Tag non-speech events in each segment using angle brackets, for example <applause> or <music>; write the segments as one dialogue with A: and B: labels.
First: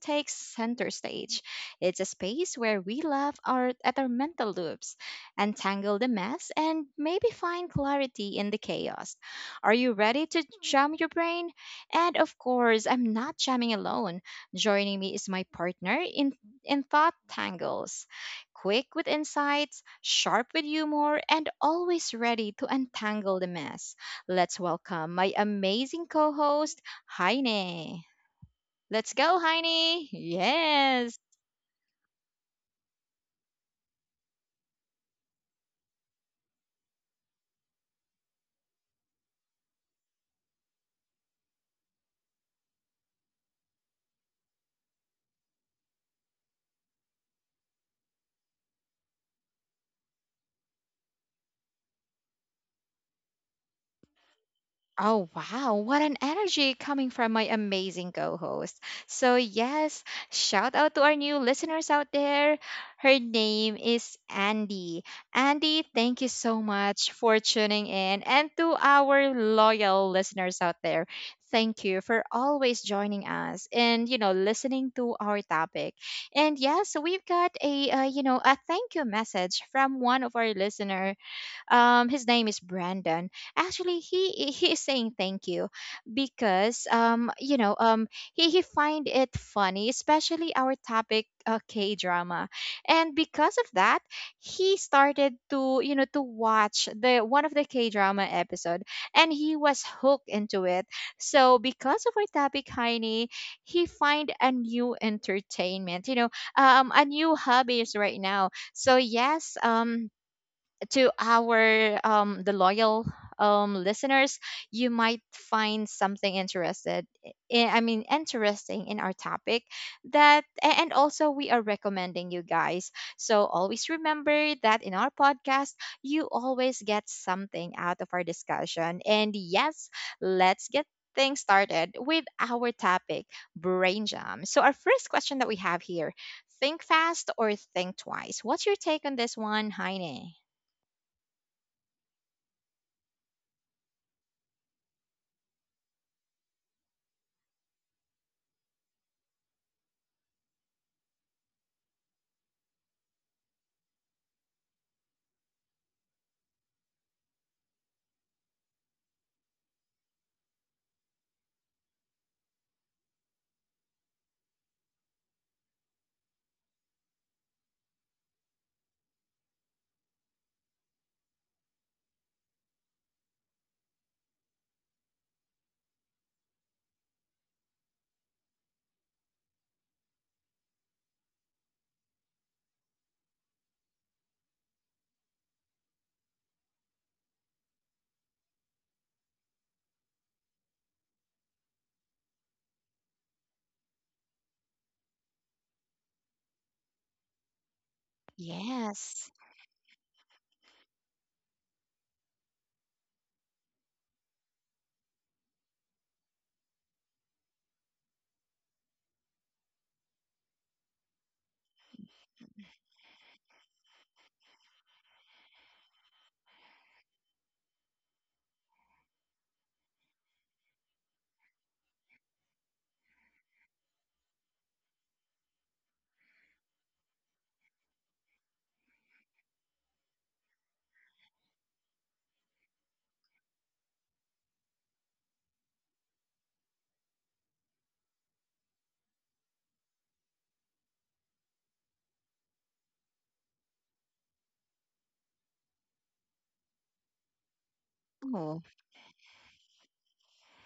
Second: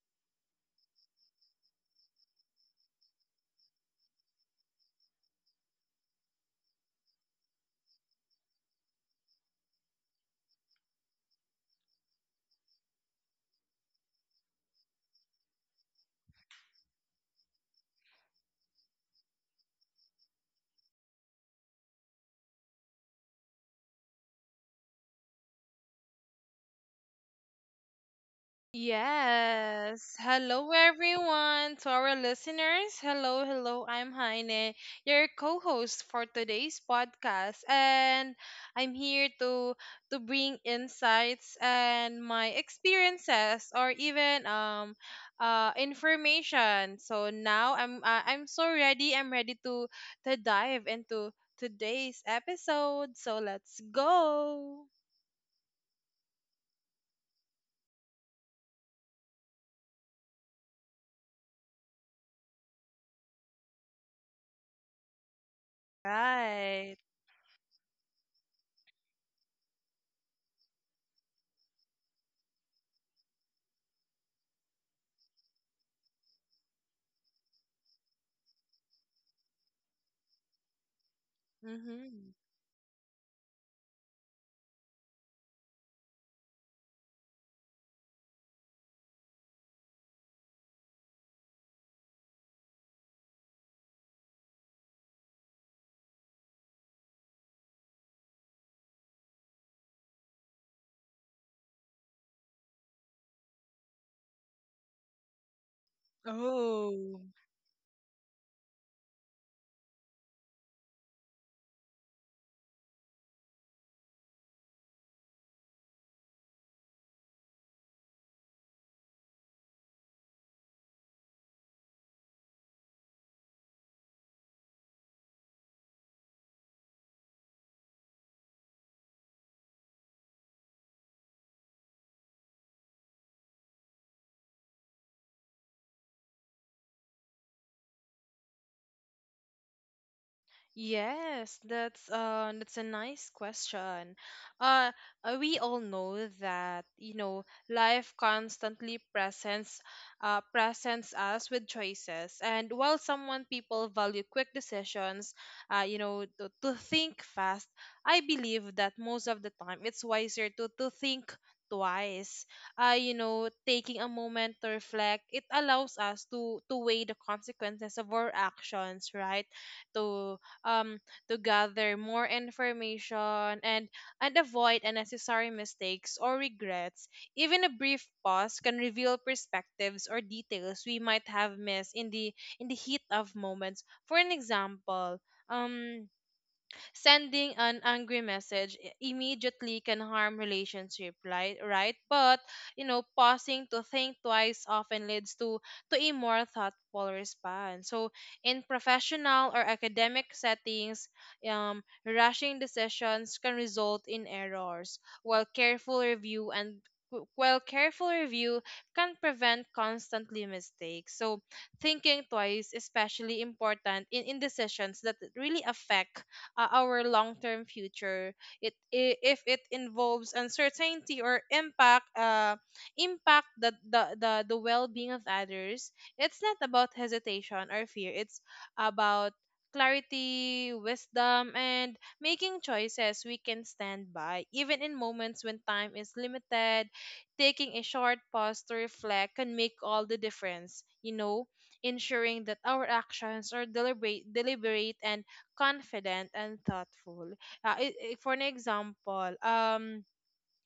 A: takes center stage. It's a space where we at our mental loops, untangle the mess, and maybe find clarity in the chaos. Are you ready to jam your brain? And of course, I'm not jamming alone. Joining me is my partner in Thought Tangles, quick with insights, sharp with humor, and always ready to untangle the mess. Let's welcome my amazing co host, Heine. Let's go, Heine.
B: Yes. Hello,
A: Yes.
B: everyone. To our listeners, hello, hello. I'm Heine, your co-host for today's podcast, and I'm here to bring insights and my experiences, or even information. So now I'm so ready. I'm ready to dive into today's episode. So let's go.
A: Oh, wow. What an energy coming from my amazing co host. So, yes, shout out to our new listeners out there. Her name is Andy. Andy, thank you so
B: Right.
A: much for tuning in. And to our loyal listeners out there, thank you for always joining us and, listening to our topic. And yes, we've got a, a thank you message from one of our listeners,
B: Mm-hmm.
A: his name is Brandon. Actually, he is saying thank you because he find it funny, especially our topic K drama, and because of that, he started to to watch the one of the K drama episode, and he was hooked into it. So because of our topic, Heini, he find a new entertainment. A
B: Oh.
A: new hobbies right now. So yes, to our the loyal listeners, you might find something interested I mean interesting in our topic that and also we are recommending you guys, so always remember that in our podcast you always get something out of our discussion. And yes, let's get things started with our topic, brain jam. So our first question that we have here: think fast or think twice? What's your take on this one, Heine?
B: Yes, that's a nice question. Uh, we all know that, you know, life constantly presents presents us with choices, and while someone people value quick decisions, you know, to think fast, I believe that most of the time it's wiser to think twice. You know, taking a moment to reflect, it allows us to weigh the consequences of our actions, right? To um, to gather more information and, avoid unnecessary mistakes or regrets. Even a brief pause can reveal perspectives or details we might have missed in the heat of moments. For an example, um sending an angry message immediately can harm relationship, right? Right? But you know, pausing to think twice often leads to a more thoughtful response. So in
A: Yes.
B: professional or academic settings, rushing decisions can result in errors, while careful review and while careful review can prevent constantly mistakes. So thinking twice is especially important in decisions that really affect our long-term future. If it involves uncertainty or impact the the well-being of others. It's not about hesitation or fear. It's about clarity, wisdom, and making choices we can stand by, even in moments when time is limited. Taking a short pause to reflect can make all the difference. You know, ensuring that our actions are deliberate, deliberate and confident and thoughtful. For an
A: Oh,
B: example,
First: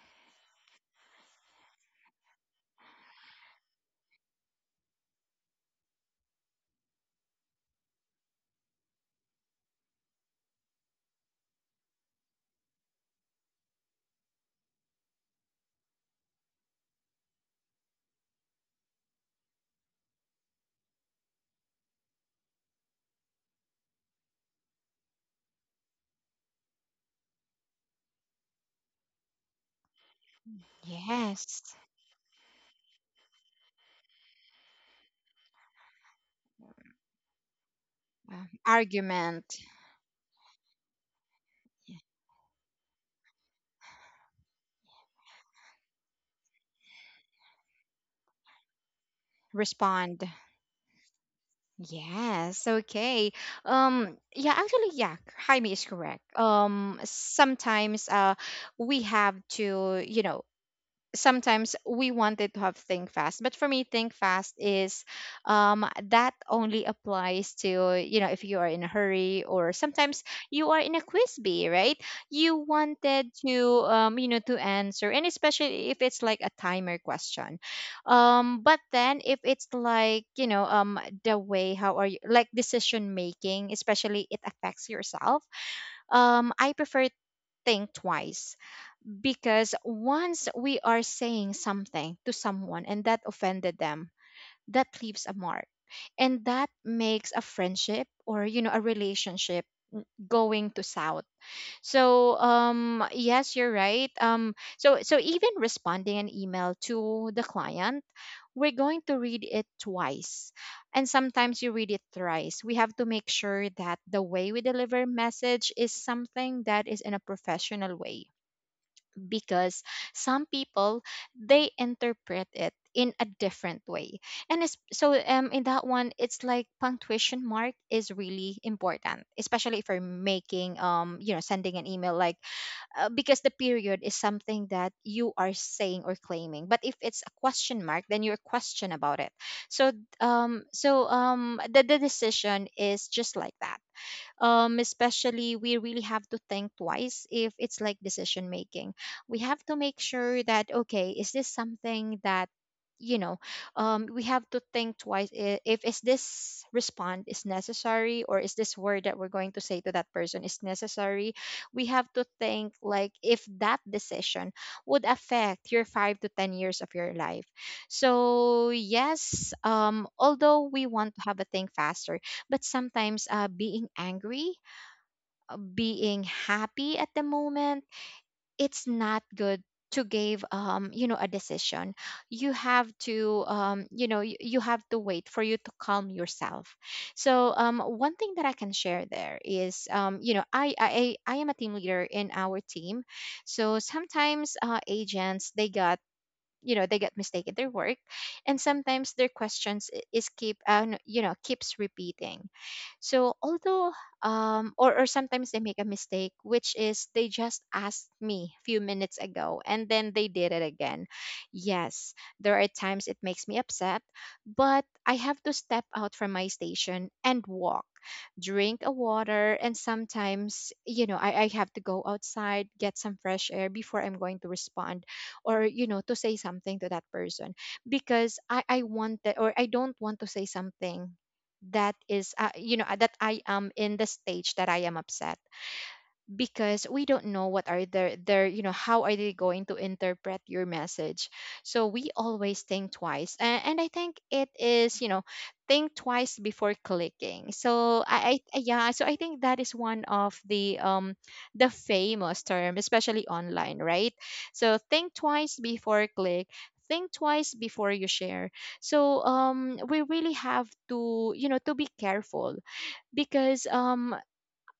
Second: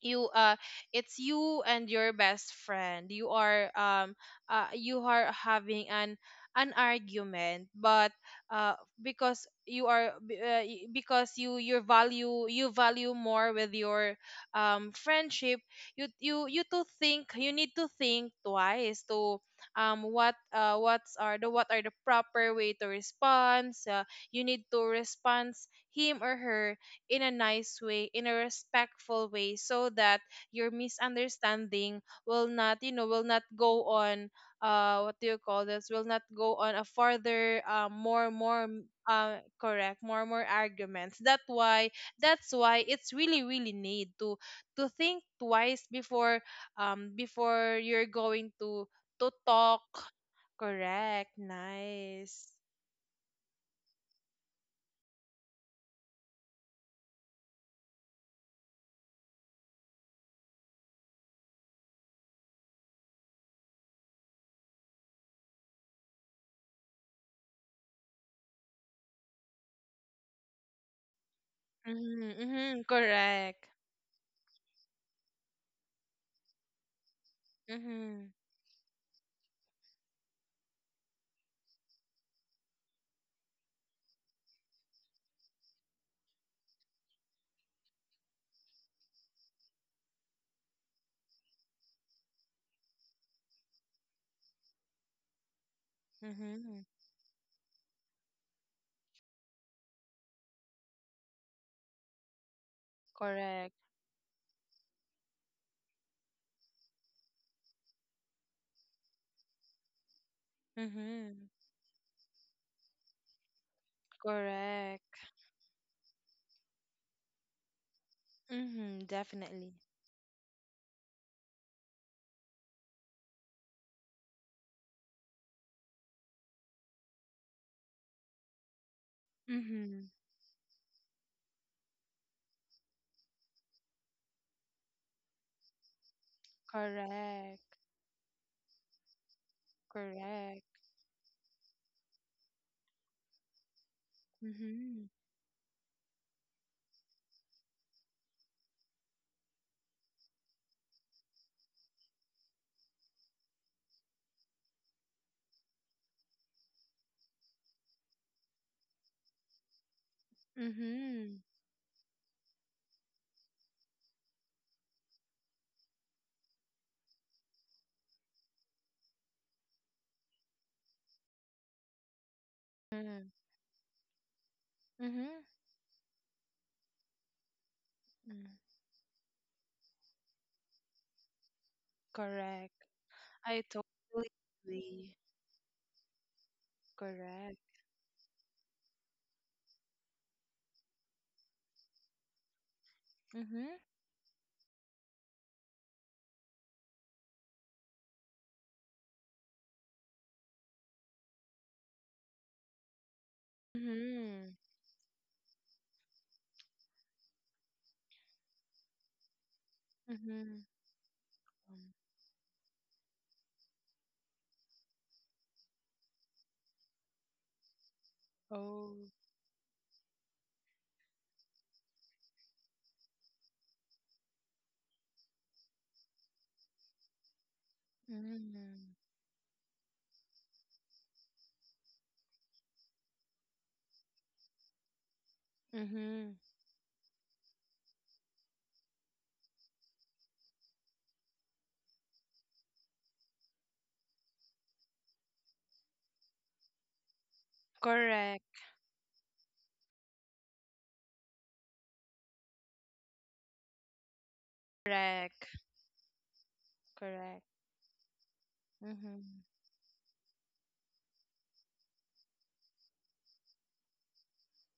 B: you it's you and your best friend. You are you are having an argument, but uh because you are b- y- because you value more with your friendship. You need to think twice to what are the proper way to respond. You need to respond him or her in a nice way, in a respectful way, so that your
A: yes.
B: misunderstanding will not, you know, will not go on. What do you call this? Will not go on a further,
A: Argument.
B: correct, more arguments.
A: Yeah.
B: That's why it's really, really need to think twice before, before you're going to talk.
A: Respond.
B: Correct. Nice.
A: Yes. Okay. Yeah. Actually, yeah. Jaime is correct. Sometimes, we have to, you know, sometimes we wanted to have think fast, but for me think fast is, um, that only applies to, you know, if you are in a hurry, or sometimes you are in a quiz bee, right?
B: Mm-hmm,
A: You
B: mm-hmm,
A: wanted
B: correct.
A: to, you know, to answer, and especially if it's like a timer question.
B: Mm-hmm,
A: But then if it's like, the way how are you like decision making, especially it affects yourself, I prefer think twice, because once we are saying something to someone and that offended them, that leaves a mark, and that
B: mm-hmm,
A: makes a friendship or, you know, a relationship going to south. So yes,
B: correct.
A: you're right. So, so even responding an email to the client, we're going to read it twice, and
B: Mm-hmm.
A: sometimes you read it thrice. We have to make sure that the way we deliver
B: Correct.
A: message is something that is in a professional way,
B: Mm-hmm. Definitely.
A: because some people, they interpret it in a different way. And so in that one, it's like punctuation mark is really important, especially if
B: Mm-hmm.
A: you're making, you know, sending an email like, because the period is something that you are saying or claiming, but if it's a
B: Correct.
A: question mark then you're question about it. So
B: Correct.
A: the decision is just like that.
B: Mm-hmm.
A: Especially we really have to think twice if it's like decision making. We have to make sure that, okay, is this something that, you know we have to think twice if is this respond is necessary, or is this word that we're going to say to that person is necessary?
B: Mm-hmm.
A: We have to think like if that decision would affect your 5 to 10 years of your life. So yes, although we want to have a think faster, but sometimes,
B: Mm-hmm.
A: being angry,
B: Mm-hmm.
A: being happy at the moment, it's not good to give you know a decision. You
B: Correct.
A: have to
B: I
A: you know,
B: totally
A: you have to
B: agree.
A: wait for you to calm yourself. So
B: Correct.
A: one thing that I can share there is, you know, I am a team leader in our team.
B: Mm-hmm.
A: So sometimes, agents, they got, you know, they get mistaken their work, and sometimes their questions is keep, you know, keeps repeating. So although,
B: Mm-hmm.
A: or sometimes they make a mistake, which is they just asked me a few minutes ago and then they did
B: Mm-hmm.
A: it again. Yes, there are times it makes me upset, but I have to step out from my station and walk, drink a
B: Oh.
A: water, and sometimes, you know, I have to go outside, get some fresh air before I'm going to respond, or you know, to say something to that person, because I
B: Mm-hmm.
A: want that, or I don't want to say something that is, you know, that I am in the stage that I am upset,
B: Mm-hmm.
A: because we don't know what are their, you know, how are they going to interpret your message. So we always think twice. And I think it is, you know, think twice before clicking. So I,
B: Correct.
A: yeah, so I think that is one of the famous term, especially online, right? So think twice
B: Correct.
A: before click, think
B: Correct.
A: twice before you share.
B: Mm-hmm.
A: So we really have to, you know, to be careful, because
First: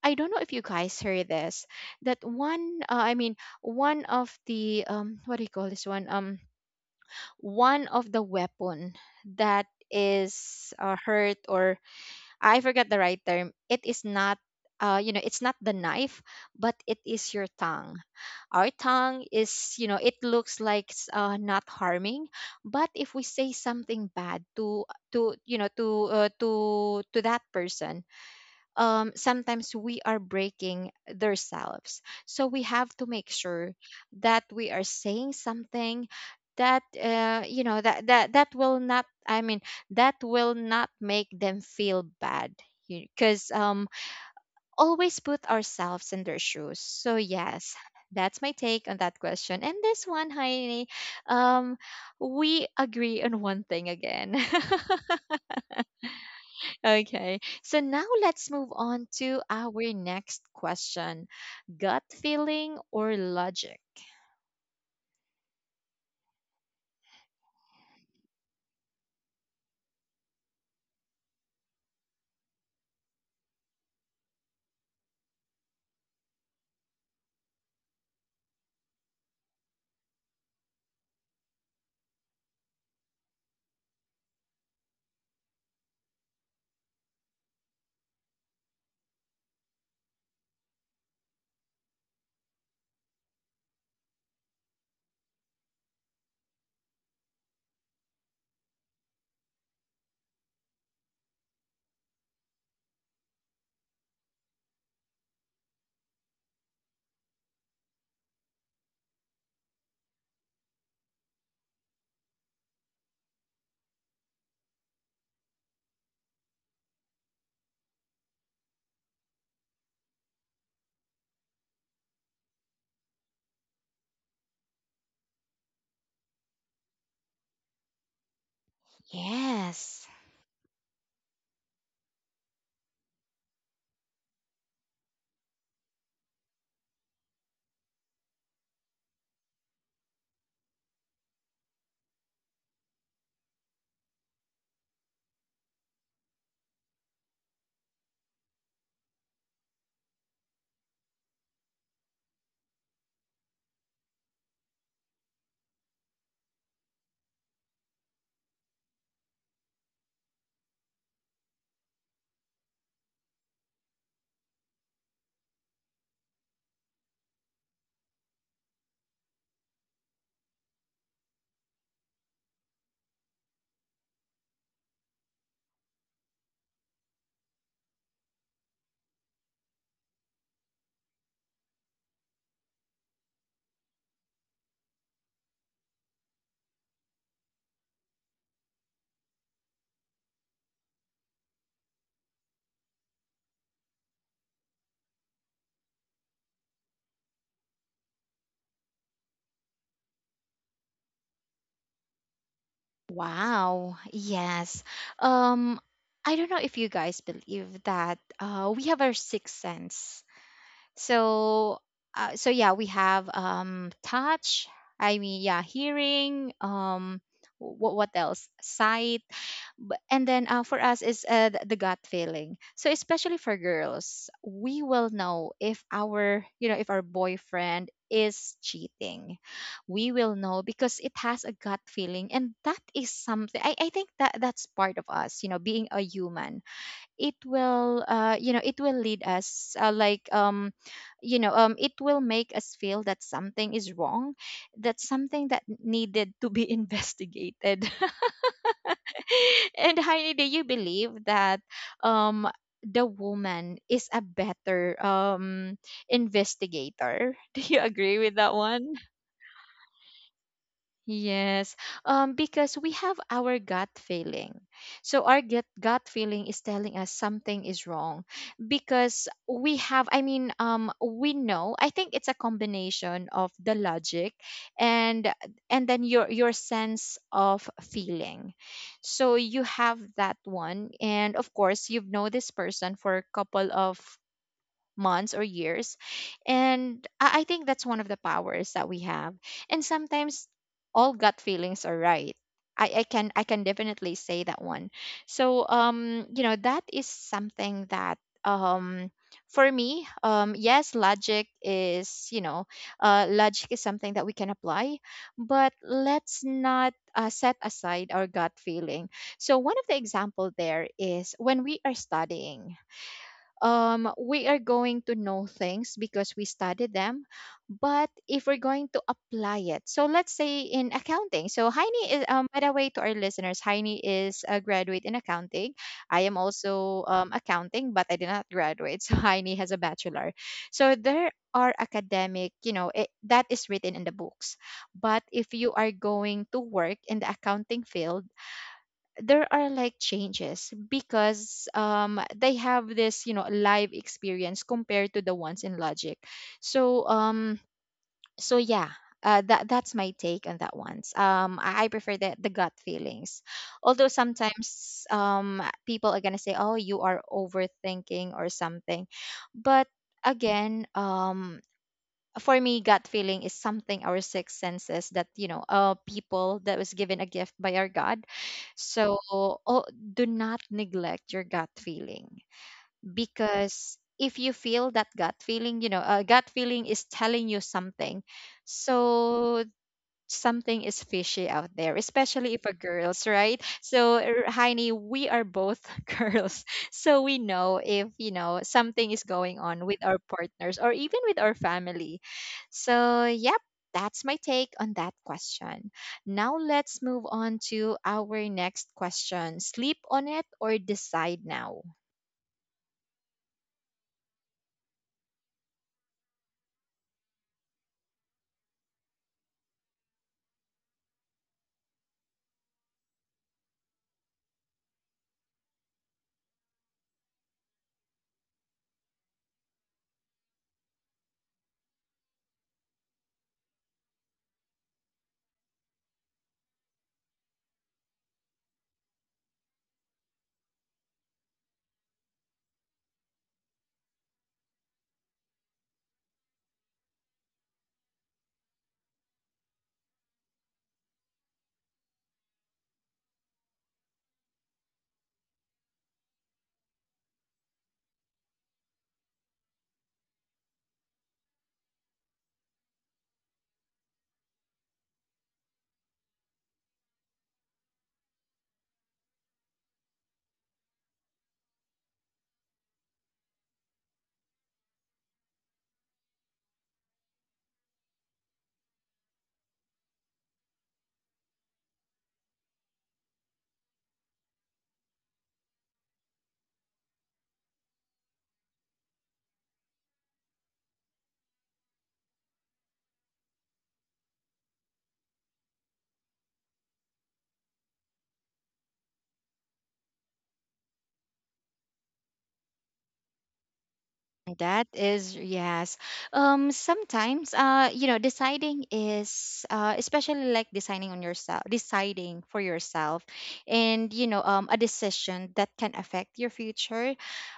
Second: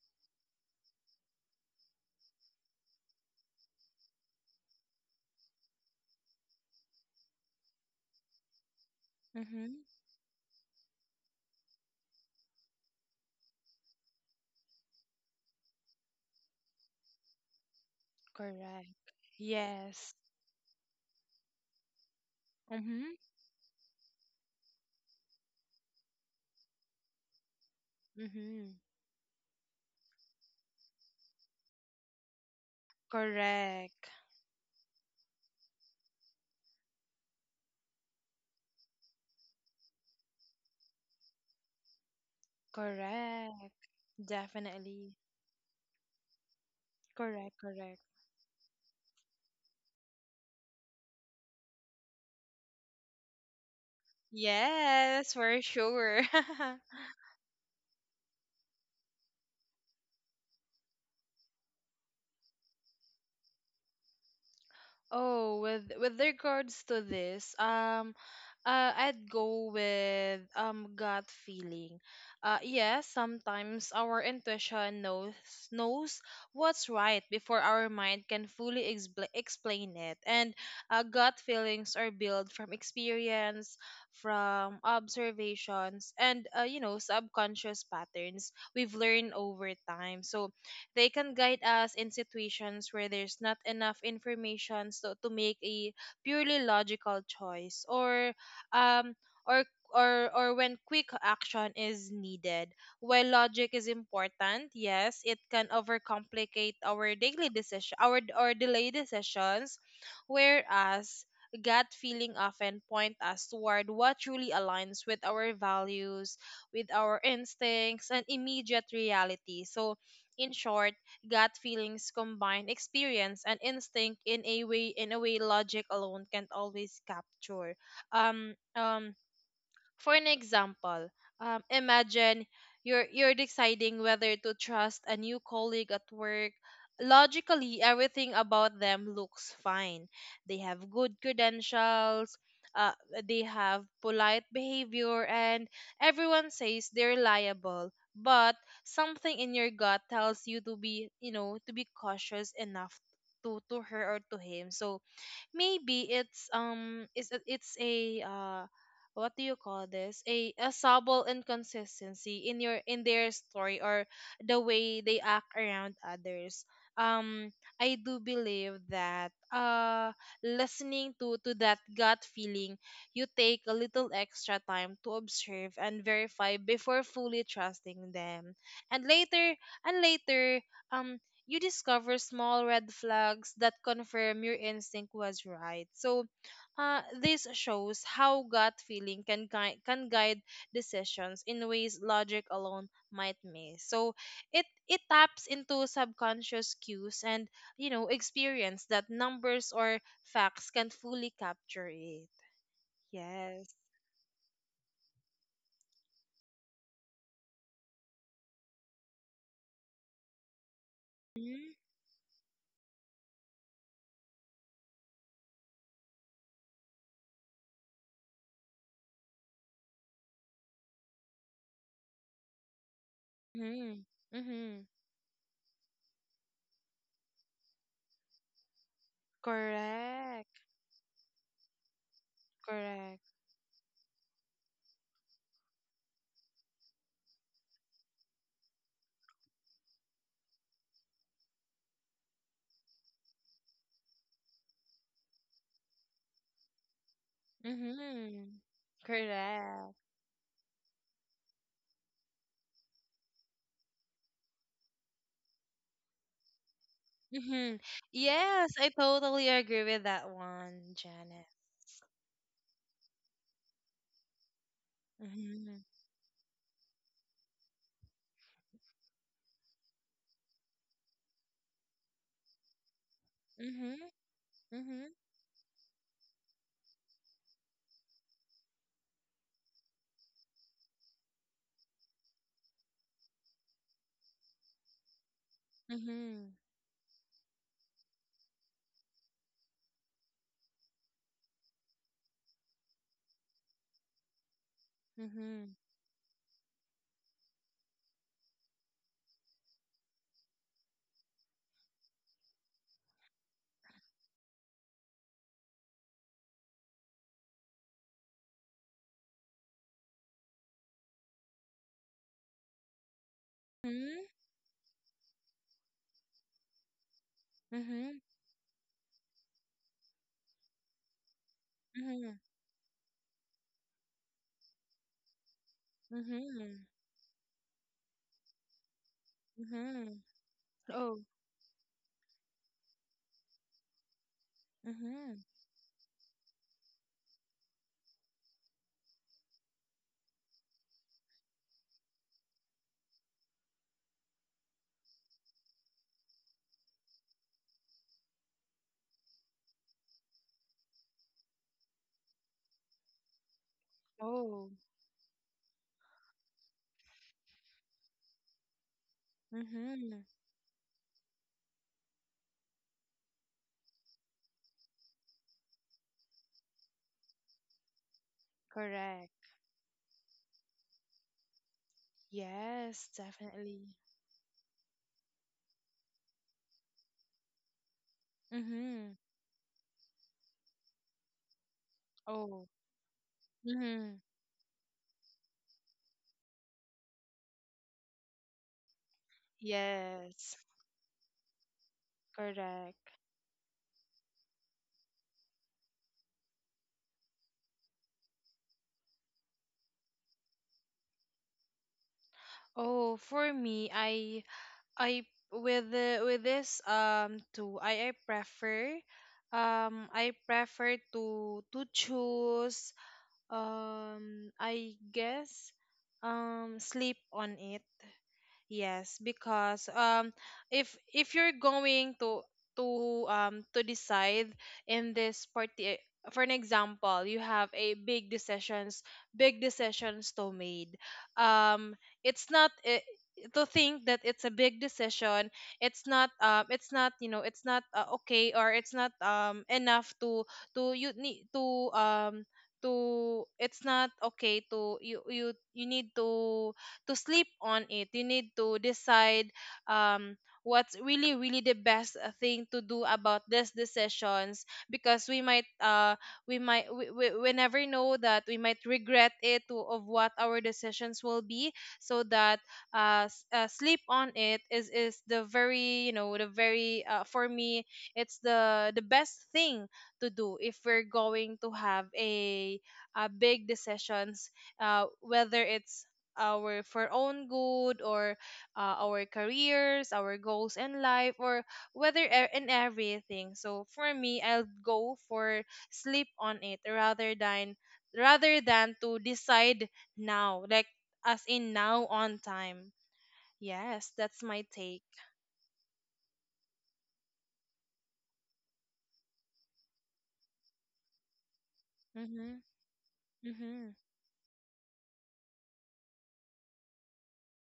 A: I don't know if you guys heard this, that one, I mean, one of the, what do you call this one one of the weapon that
B: Mm-hmm.
A: is, hurt, or I forget the right term. It is not, you know, it's not the knife, but it is your tongue. Our
B: Correct.
A: tongue is, you know,
B: Yes.
A: it looks like not harming, but
B: Mm-hmm.
A: if we say something bad to, to that person,
B: Mm-hmm.
A: sometimes we are breaking themselves. So we have to make sure
B: Correct.
A: that we are saying something that, you know, that will not, I mean, that will not make them feel bad. Because,
B: Correct. Definitely.
A: always put ourselves in their shoes. So
B: Correct,
A: yes,
B: correct.
A: that's my take on that question. And this one, Heini, um, we agree on one thing again. <laughs>
B: Yes, for sure. <laughs>
A: Okay, so now let's move on to our next question: gut feeling or logic?
B: Oh, with regards to this, I'd go with gut feeling. Yes, sometimes our intuition knows knows what's right before our mind can fully explain it, and gut feelings are built from experience, from observations, and you know, subconscious patterns we've learned over time. So they can guide us in situations where there's not enough information so to make a purely logical choice or um or or when quick action is needed. While logic is important, yes, it can overcomplicate our daily decision our or delay decisions, whereas gut feeling often point us toward what truly aligns with our values, with our instincts and immediate reality. So in short, gut feelings combine experience and instinct in a way logic alone can't always capture. Um, um,
A: Yes.
B: for an example, imagine you're deciding whether to trust a new colleague at work. Logically, everything about them looks fine. They have good credentials. Uh, they have polite behavior, and everyone says they're reliable. But something in your gut tells you to be, you know, to be cautious enough to her or to him. So maybe it's a what do you call this a subtle inconsistency in your in their story or the way they act around others. um I do believe that listening to that gut feeling, you take a little extra time to observe and verify before fully trusting them, and later um you discover small red flags that confirm your instinct was right. So, this shows how gut feeling can guide decisions in ways logic alone might miss. So, it taps into subconscious cues and you know experience that numbers or facts can fully capture it. Yes.
A: Wow. Yes. Um, I don't know if you guys believe that, we have our sixth sense.
B: Mm-hmm.
A: So, yeah, we have touch, I mean, yeah, hearing. What else? Sight. And then, for us is, the gut feeling. So especially for
B: Mm-hmm.
A: girls,
B: Mm-hmm.
A: we will know if our, you know, if our boyfriend is cheating. We will
B: Correct.
A: know because it has a gut feeling, and that is
B: Correct.
A: something. I think that that's part of us. You know, being a human, it will you know, it will lead us, you know, it will make us feel that something is wrong, that something that needed to be <laughs> investigated.
B: Mm-hmm.
A: <laughs>
B: Correct.
A: And Heidi, do you believe that um the woman is a better investigator <laughs> do
B: hmm
A: you agree with that
B: Yes, I
A: one?
B: totally agree with that one, Janet.
A: Yes, because we have our gut feeling. So our gut
B: Mm-hmm.
A: gut feeling is telling us something is wrong, because we have, I mean, we know. I think it's a combination of the
B: Mm-hmm.
A: logic
B: Mm-hmm.
A: and and then your sense of feeling. So you have that one, and of course you've known this person for a couple of months or years.
B: Mm-hmm.
A: And I think that's one of the powers that we have. And sometimes all gut feelings are right. I can, I can definitely say that one. So
B: Mm-hmm.
A: you know, that is something that, um for me, yes, logic is, you know, logic is something that we can apply, but let's not, set aside our gut feeling. So, one of the example there is when we are studying, we are going to know things because we study them. But
B: Mm-hmm.
A: if we're going to apply it, so let's say in accounting. So Heini is,
B: Mm-hmm.
A: by the way, to our listeners, Heini is a graduate in accounting. I am
B: Mm-hmm.
A: also accounting, but I did not graduate. <laughs> So Heini has a
B: Mm-hmm.
A: bachelor. So
B: Oh.
A: there are academic, you know, it, that is written in the books. But
B: Mm-hmm.
A: if you are going to work in the accounting field, there are like changes because they have this live experience compared to the ones in logic, so so yeah. That's my take on that ones. I prefer the gut feelings, although
B: Oh.
A: sometimes people are gonna say, "Oh, you are overthinking," or something. But
B: Mm-hmm.
A: again, for me, gut feeling is something, our six senses, that people that was given a gift by our god. So,
B: Correct.
A: oh, do not neglect your gut feeling,
B: Yes, definitely.
A: because if you feel that gut feeling, a gut feeling is telling you something.
B: Mm-hmm.
A: So, something is fishy out there, especially if
B: Oh.
A: a girls, right?
B: Mm-hmm.
A: So, Heini, we are both <laughs> girls, so we know if something is going on with our
B: Yes.
A: partners or even with our family.
B: Correct.
A: So, yep. That's my take on that question. Now let's move on to our next question. Sleep on it or decide now?
B: Oh, for me, I with with this too I prefer to choose, I guess, sleep on it. Yes, because if you're going to to to decide in this party, for an example, you have a big decisions to made. Um, it's not to think that it's a big decision. It's not you know, it's not okay, or it's not enough to you need to it's not okay to you need to sleep on it. You need to decide um what's really really the best thing to do about these decisions, because we might we never know that we might regret it to, of what our decisions will be. So that sleep on it is the very you know the very for me, it's the best thing to do if we're going to have a big decisions, whether it's our for own good or our careers, our goals in life, or whether in everything. So for me, I'll go for sleep on it rather than to decide now like, as in now on time. Yes, that's my
A: That
B: take.
A: is, yes. Sometimes, deciding is, especially like deciding on yourself, deciding
B: Mm-hmm,
A: for yourself,
B: mm-hmm.
A: and a decision that can affect your future.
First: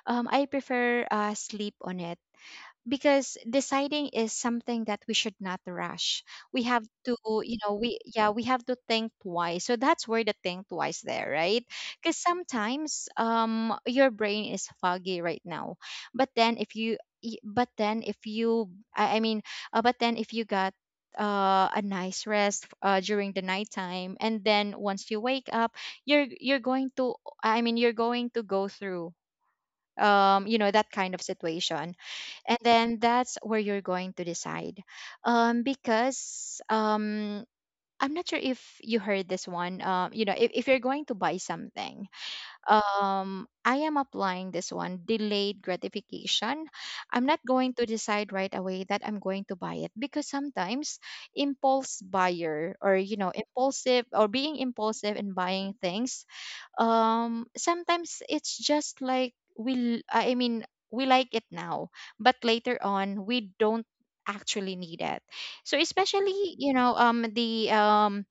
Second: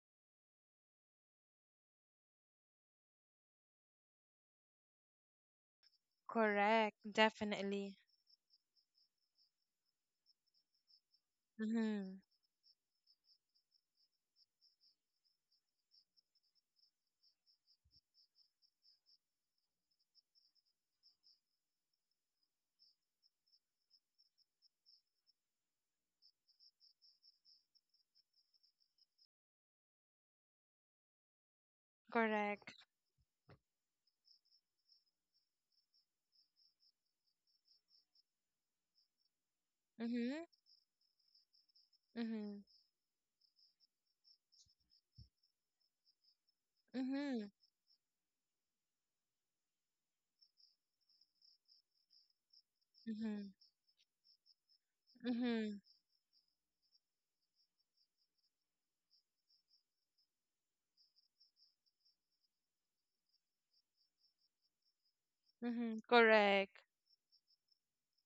A: I prefer sleep on it, because deciding is something that we should not rush. We have
B: Correct,
A: to, you know
B: definitely.
A: we yeah, we have to think twice. So that's where the think twice there, right? Because
B: Mm-hmm,
A: sometimes your brain is foggy right now, but then if you y- but then if you I mean but then if you got a nice rest during the nighttime, and then once you wake up, you're going to, I mean, you're going to go through that kind of situation, and
B: correct.
A: then that's where you're going to decide. Because I'm not sure if you heard this one.
B: Mm-hmm,
A: If you're going to buy something,
B: mm-hmm,
A: I am applying this one, delayed gratification. I'm not
B: mm-hmm,
A: going to decide right away that I'm going to buy it, because sometimes impulse buyer, or
B: mm-hmm,
A: impulsive, or being impulsive in buying
B: mm-hmm,
A: things, sometimes it's just like I mean, we like it now, but later on we don't actually need it. So
B: mm-hmm.
A: especially
B: Correct,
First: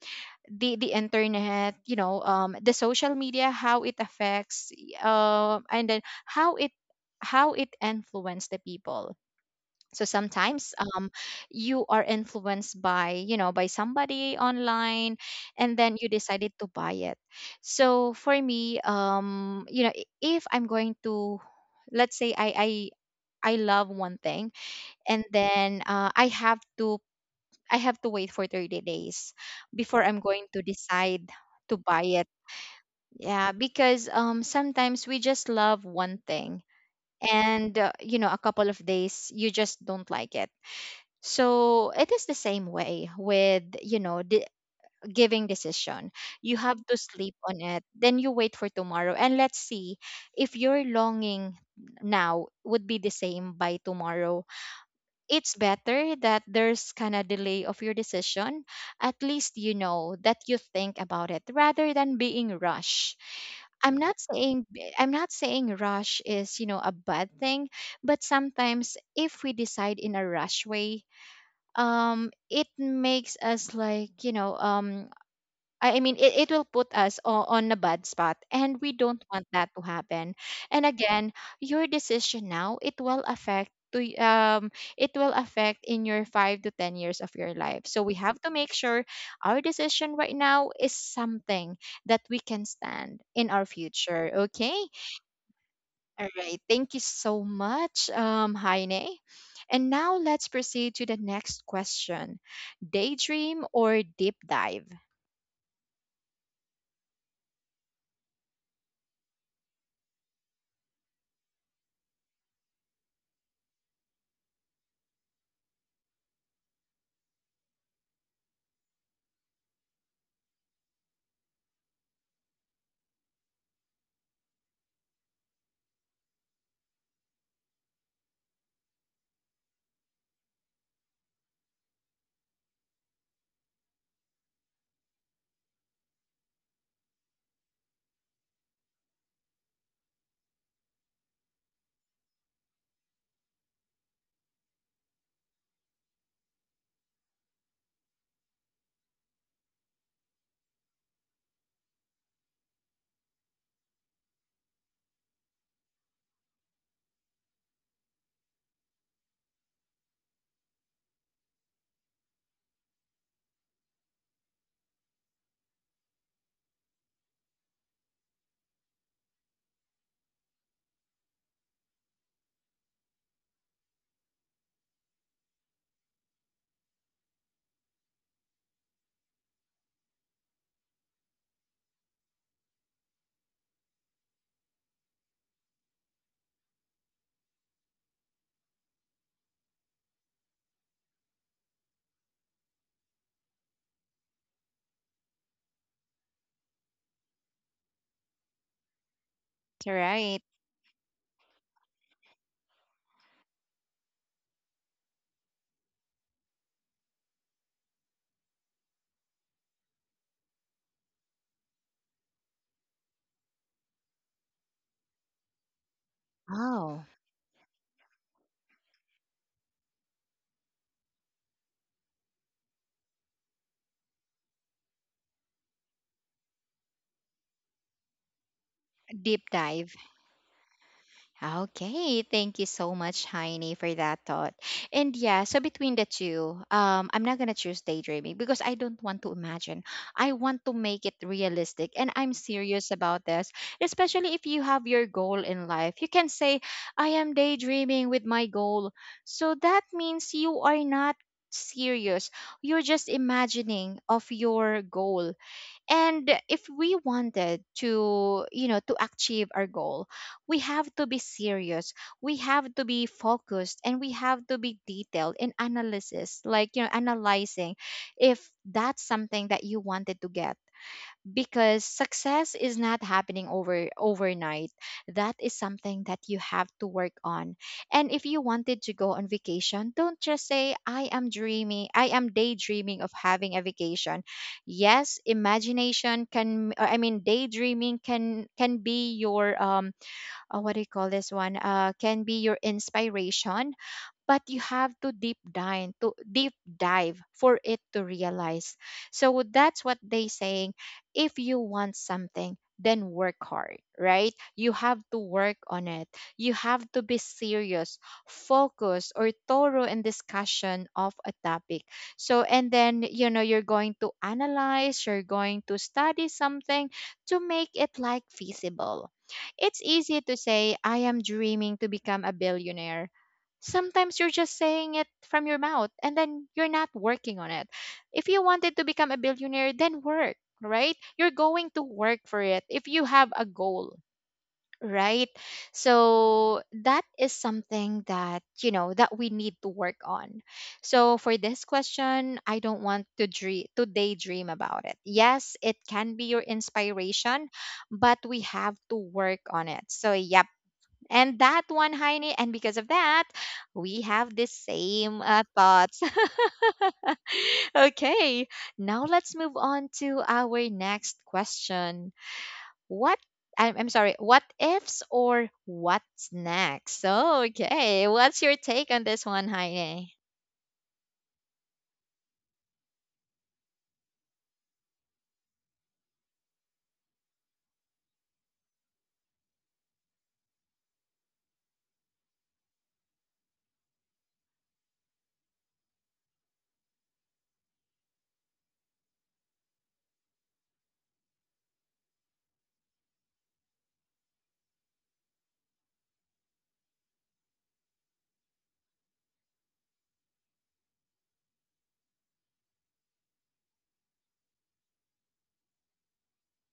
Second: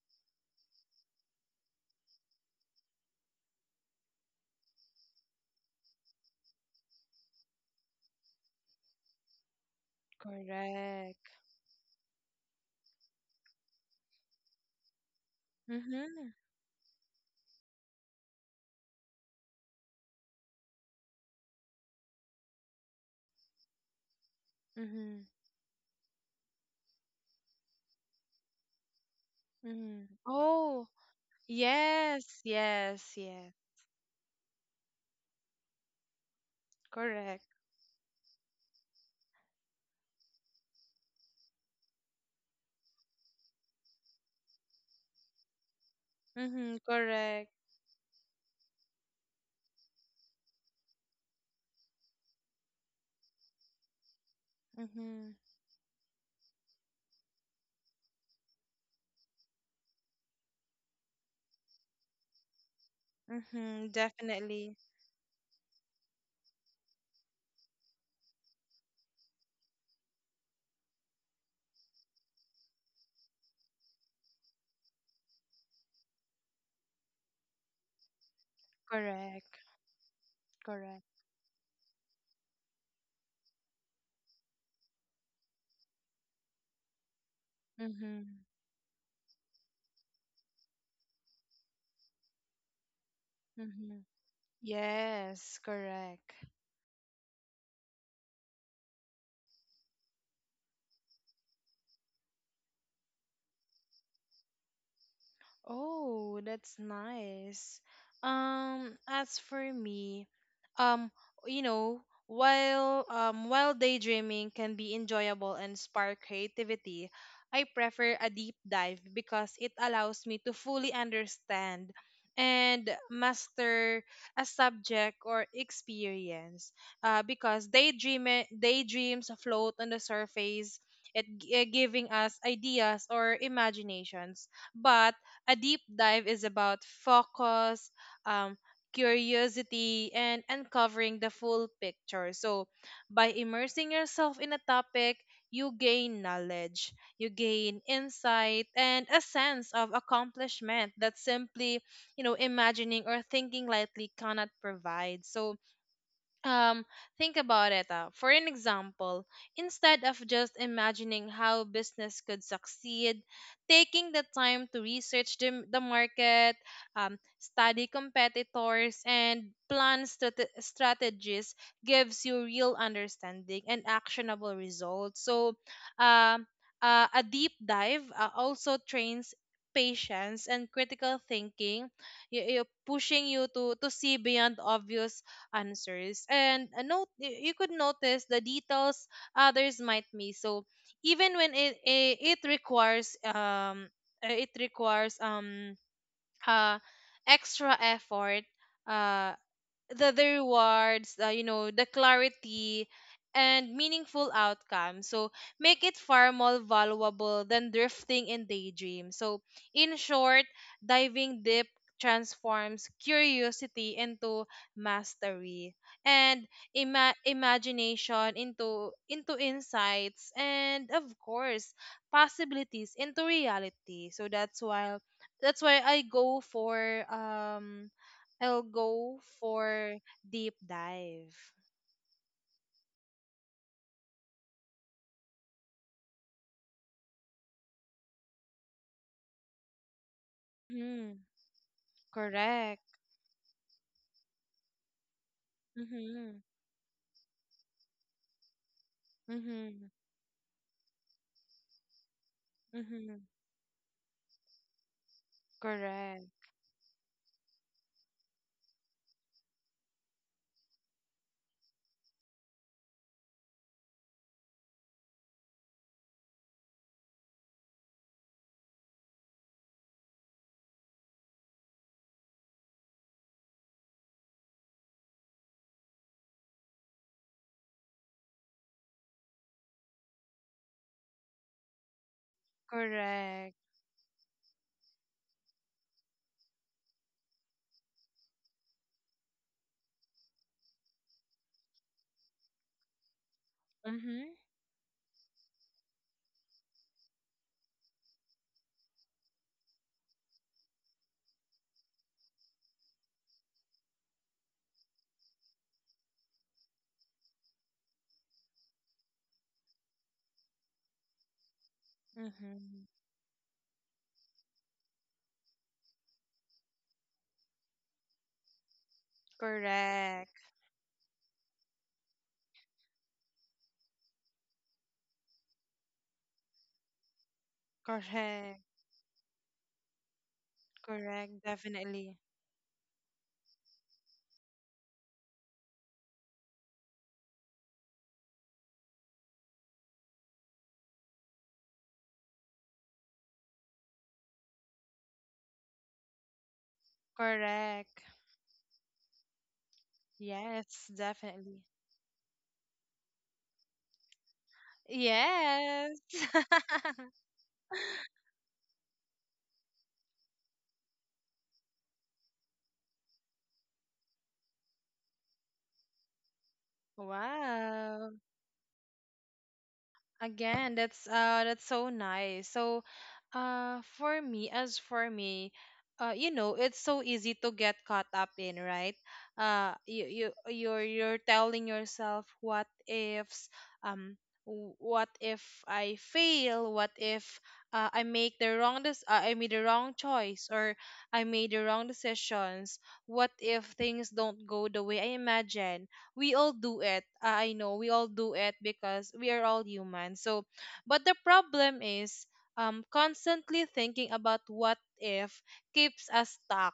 A: the internet, the social media, how it affects, and then how it, how it influenced the people. So sometimes,
B: correct.
A: you are influenced by, by somebody online, and then you
B: Mm-hmm.
A: decided to buy it. So for me, if I'm going to, let's say, I love one thing,
B: Mm-hmm.
A: and then I have to wait for 30 days before
B: Mm-hmm.
A: I'm going to
B: Oh,
A: decide to buy
B: yes,
A: it.
B: yes,
A: Yeah,
B: yes.
A: because sometimes we just love one thing,
B: Correct.
A: and a couple of days you just don't like it. So it is the same way with, the giving decision. You
B: Mm-hmm.
A: have to sleep
B: Correct.
A: on it. Then you wait for tomorrow. And let's see if your longing now would be the same by tomorrow.
B: Mm-hmm.
A: It's better that there's kind of delay of your decision. At least you know that you think about it rather than being rush.
B: Mm-hmm.
A: I'm not saying
B: Definitely.
A: I'm not saying rush is, a bad thing, but sometimes if we decide in a rush way, it makes us like, I mean, it will put us on a bad spot, and we don't want
B: Correct.
A: that to happen. And
B: Correct.
A: again, your decision now, it will affect it will affect in your 5 to 10 years of your life, so we have
B: Mm-hmm.
A: to make sure our decision right now is something that we can stand in our
B: Mm-hmm.
A: future. Okay,
B: Yes,
A: all
B: correct.
A: right. Thank you so much, Heine. And now let's proceed to the next question. Daydream or deep dive?
B: Oh, that's nice. As for me, um, you know, while daydreaming can be enjoyable and spark creativity, I prefer a deep dive because it allows me to fully understand and master a subject or experience. Because daydreams float on the surface, giving us ideas or imaginations, but a deep dive is about focus, um, curiosity, and uncovering the full picture. So, by immersing yourself in a topic, you gain knowledge, you gain insight, and a sense of accomplishment that simply, you know, imagining or thinking lightly cannot provide. So, um think about it, for an example, instead of just imagining how business could succeed, taking the time to research the market, study competitors, and plan strategies gives you real understanding and actionable results. So um a deep dive, also trains patience and critical thinking, you pushing you to see beyond obvious answers, and you could notice the details others might miss. So even when it requires uh extra effort, uh
A: All
B: the
A: right.
B: rewards, you know, the clarity and meaningful outcome, so make it far more valuable than drifting in daydream. So in short, diving deep transforms curiosity into mastery and
A: Oh,
B: imagination into insights, and of course possibilities into reality. So that's why, that's why i go for um I'll go
A: deep dive.
B: for deep dive.
A: Okay, thank you so much, Heine, for that thought. And yeah, so between the two, I'm not gonna choose daydreaming because I don't want to imagine. I want to make it
B: Mm,
A: realistic, and I'm
B: correct.
A: serious about this. Especially if you have your goal in life, you can
B: Mm-hmm.
A: say, "I am daydreaming with my goal." So
B: Mm-hmm.
A: that means you are not serious. You're just
B: Mm-hmm.
A: imagining of your goal.
B: Correct.
A: And if we wanted to, to achieve our goal, we have to be serious, we have to be focused, and we have to be detailed in analysis, like, analyzing if that's something that you wanted to get, because success is not happening overnight. That is something that you have to work on. And if you wanted to go on vacation, don't just say, "I am dreaming, I am daydreaming of
B: Correct.
A: having a vacation." Yes, imagination can, I mean, daydreaming can be your what do you call this one, can be your inspiration.
B: Mm-hmm.
A: But you have to deep dive, to deep dive for it to realize. So that's what they saying. If you want something, then work hard, right? You have to work on it. You have to be serious, focused, or thorough in discussion of a topic. So, and
B: Mm-hmm.
A: then, you're going to analyze, you're going to study something to make it like feasible. It's easy
B: Correct.
A: to say, "I am dreaming to become a billionaire." Sometimes you're just saying it from your mouth and then you're not working on it. If you
B: Correct.
A: wanted to become a billionaire, then work, right? You're
B: Correct.
A: going to
B: Definitely.
A: work for it if you have a goal, right? So that is something that, that we need to work on. So for this question, I don't want to dream, to daydream about it. Yes, it can be your inspiration,
B: Correct.
A: but we have to work on it. So yeah,
B: Yes,
A: and
B: definitely.
A: that one, Heine, and because of that, we have the same
B: Yes.
A: thoughts.
B: <laughs>
A: <laughs> Okay, now let's move on to our next question. What I'm, sorry, what ifs or what's next? So, okay,
B: Wow.
A: what's your take on this one, Heine?
B: Again, that's so nice. So, as for me, you know, it's so easy to get caught up in, right? You're telling yourself what ifs. um what if I fail? What if I made the wrong choice or I made the wrong decisions? What if things don't go the way I imagine? We all do it. I know we all do it because we are all human. So, but the problem is, constantly thinking about what if keeps us stuck.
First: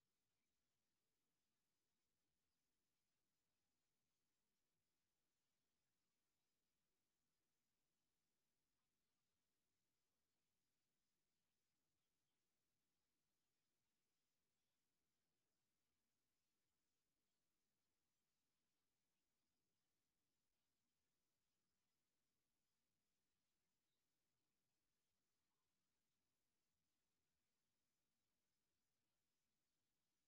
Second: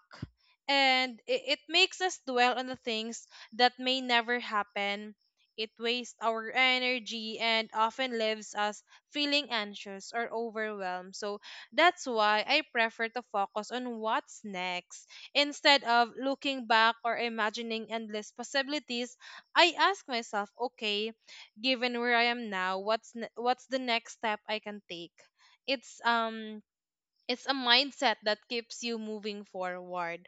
B: And it makes us dwell on the things that may never happen. It wastes our energy and often leaves us feeling anxious or overwhelmed. So that's why I prefer to focus on what's next. Instead of looking back or imagining endless possibilities, I ask myself, okay, given where I am now, what's the next step I can take? It's um it's a mindset that keeps you moving forward.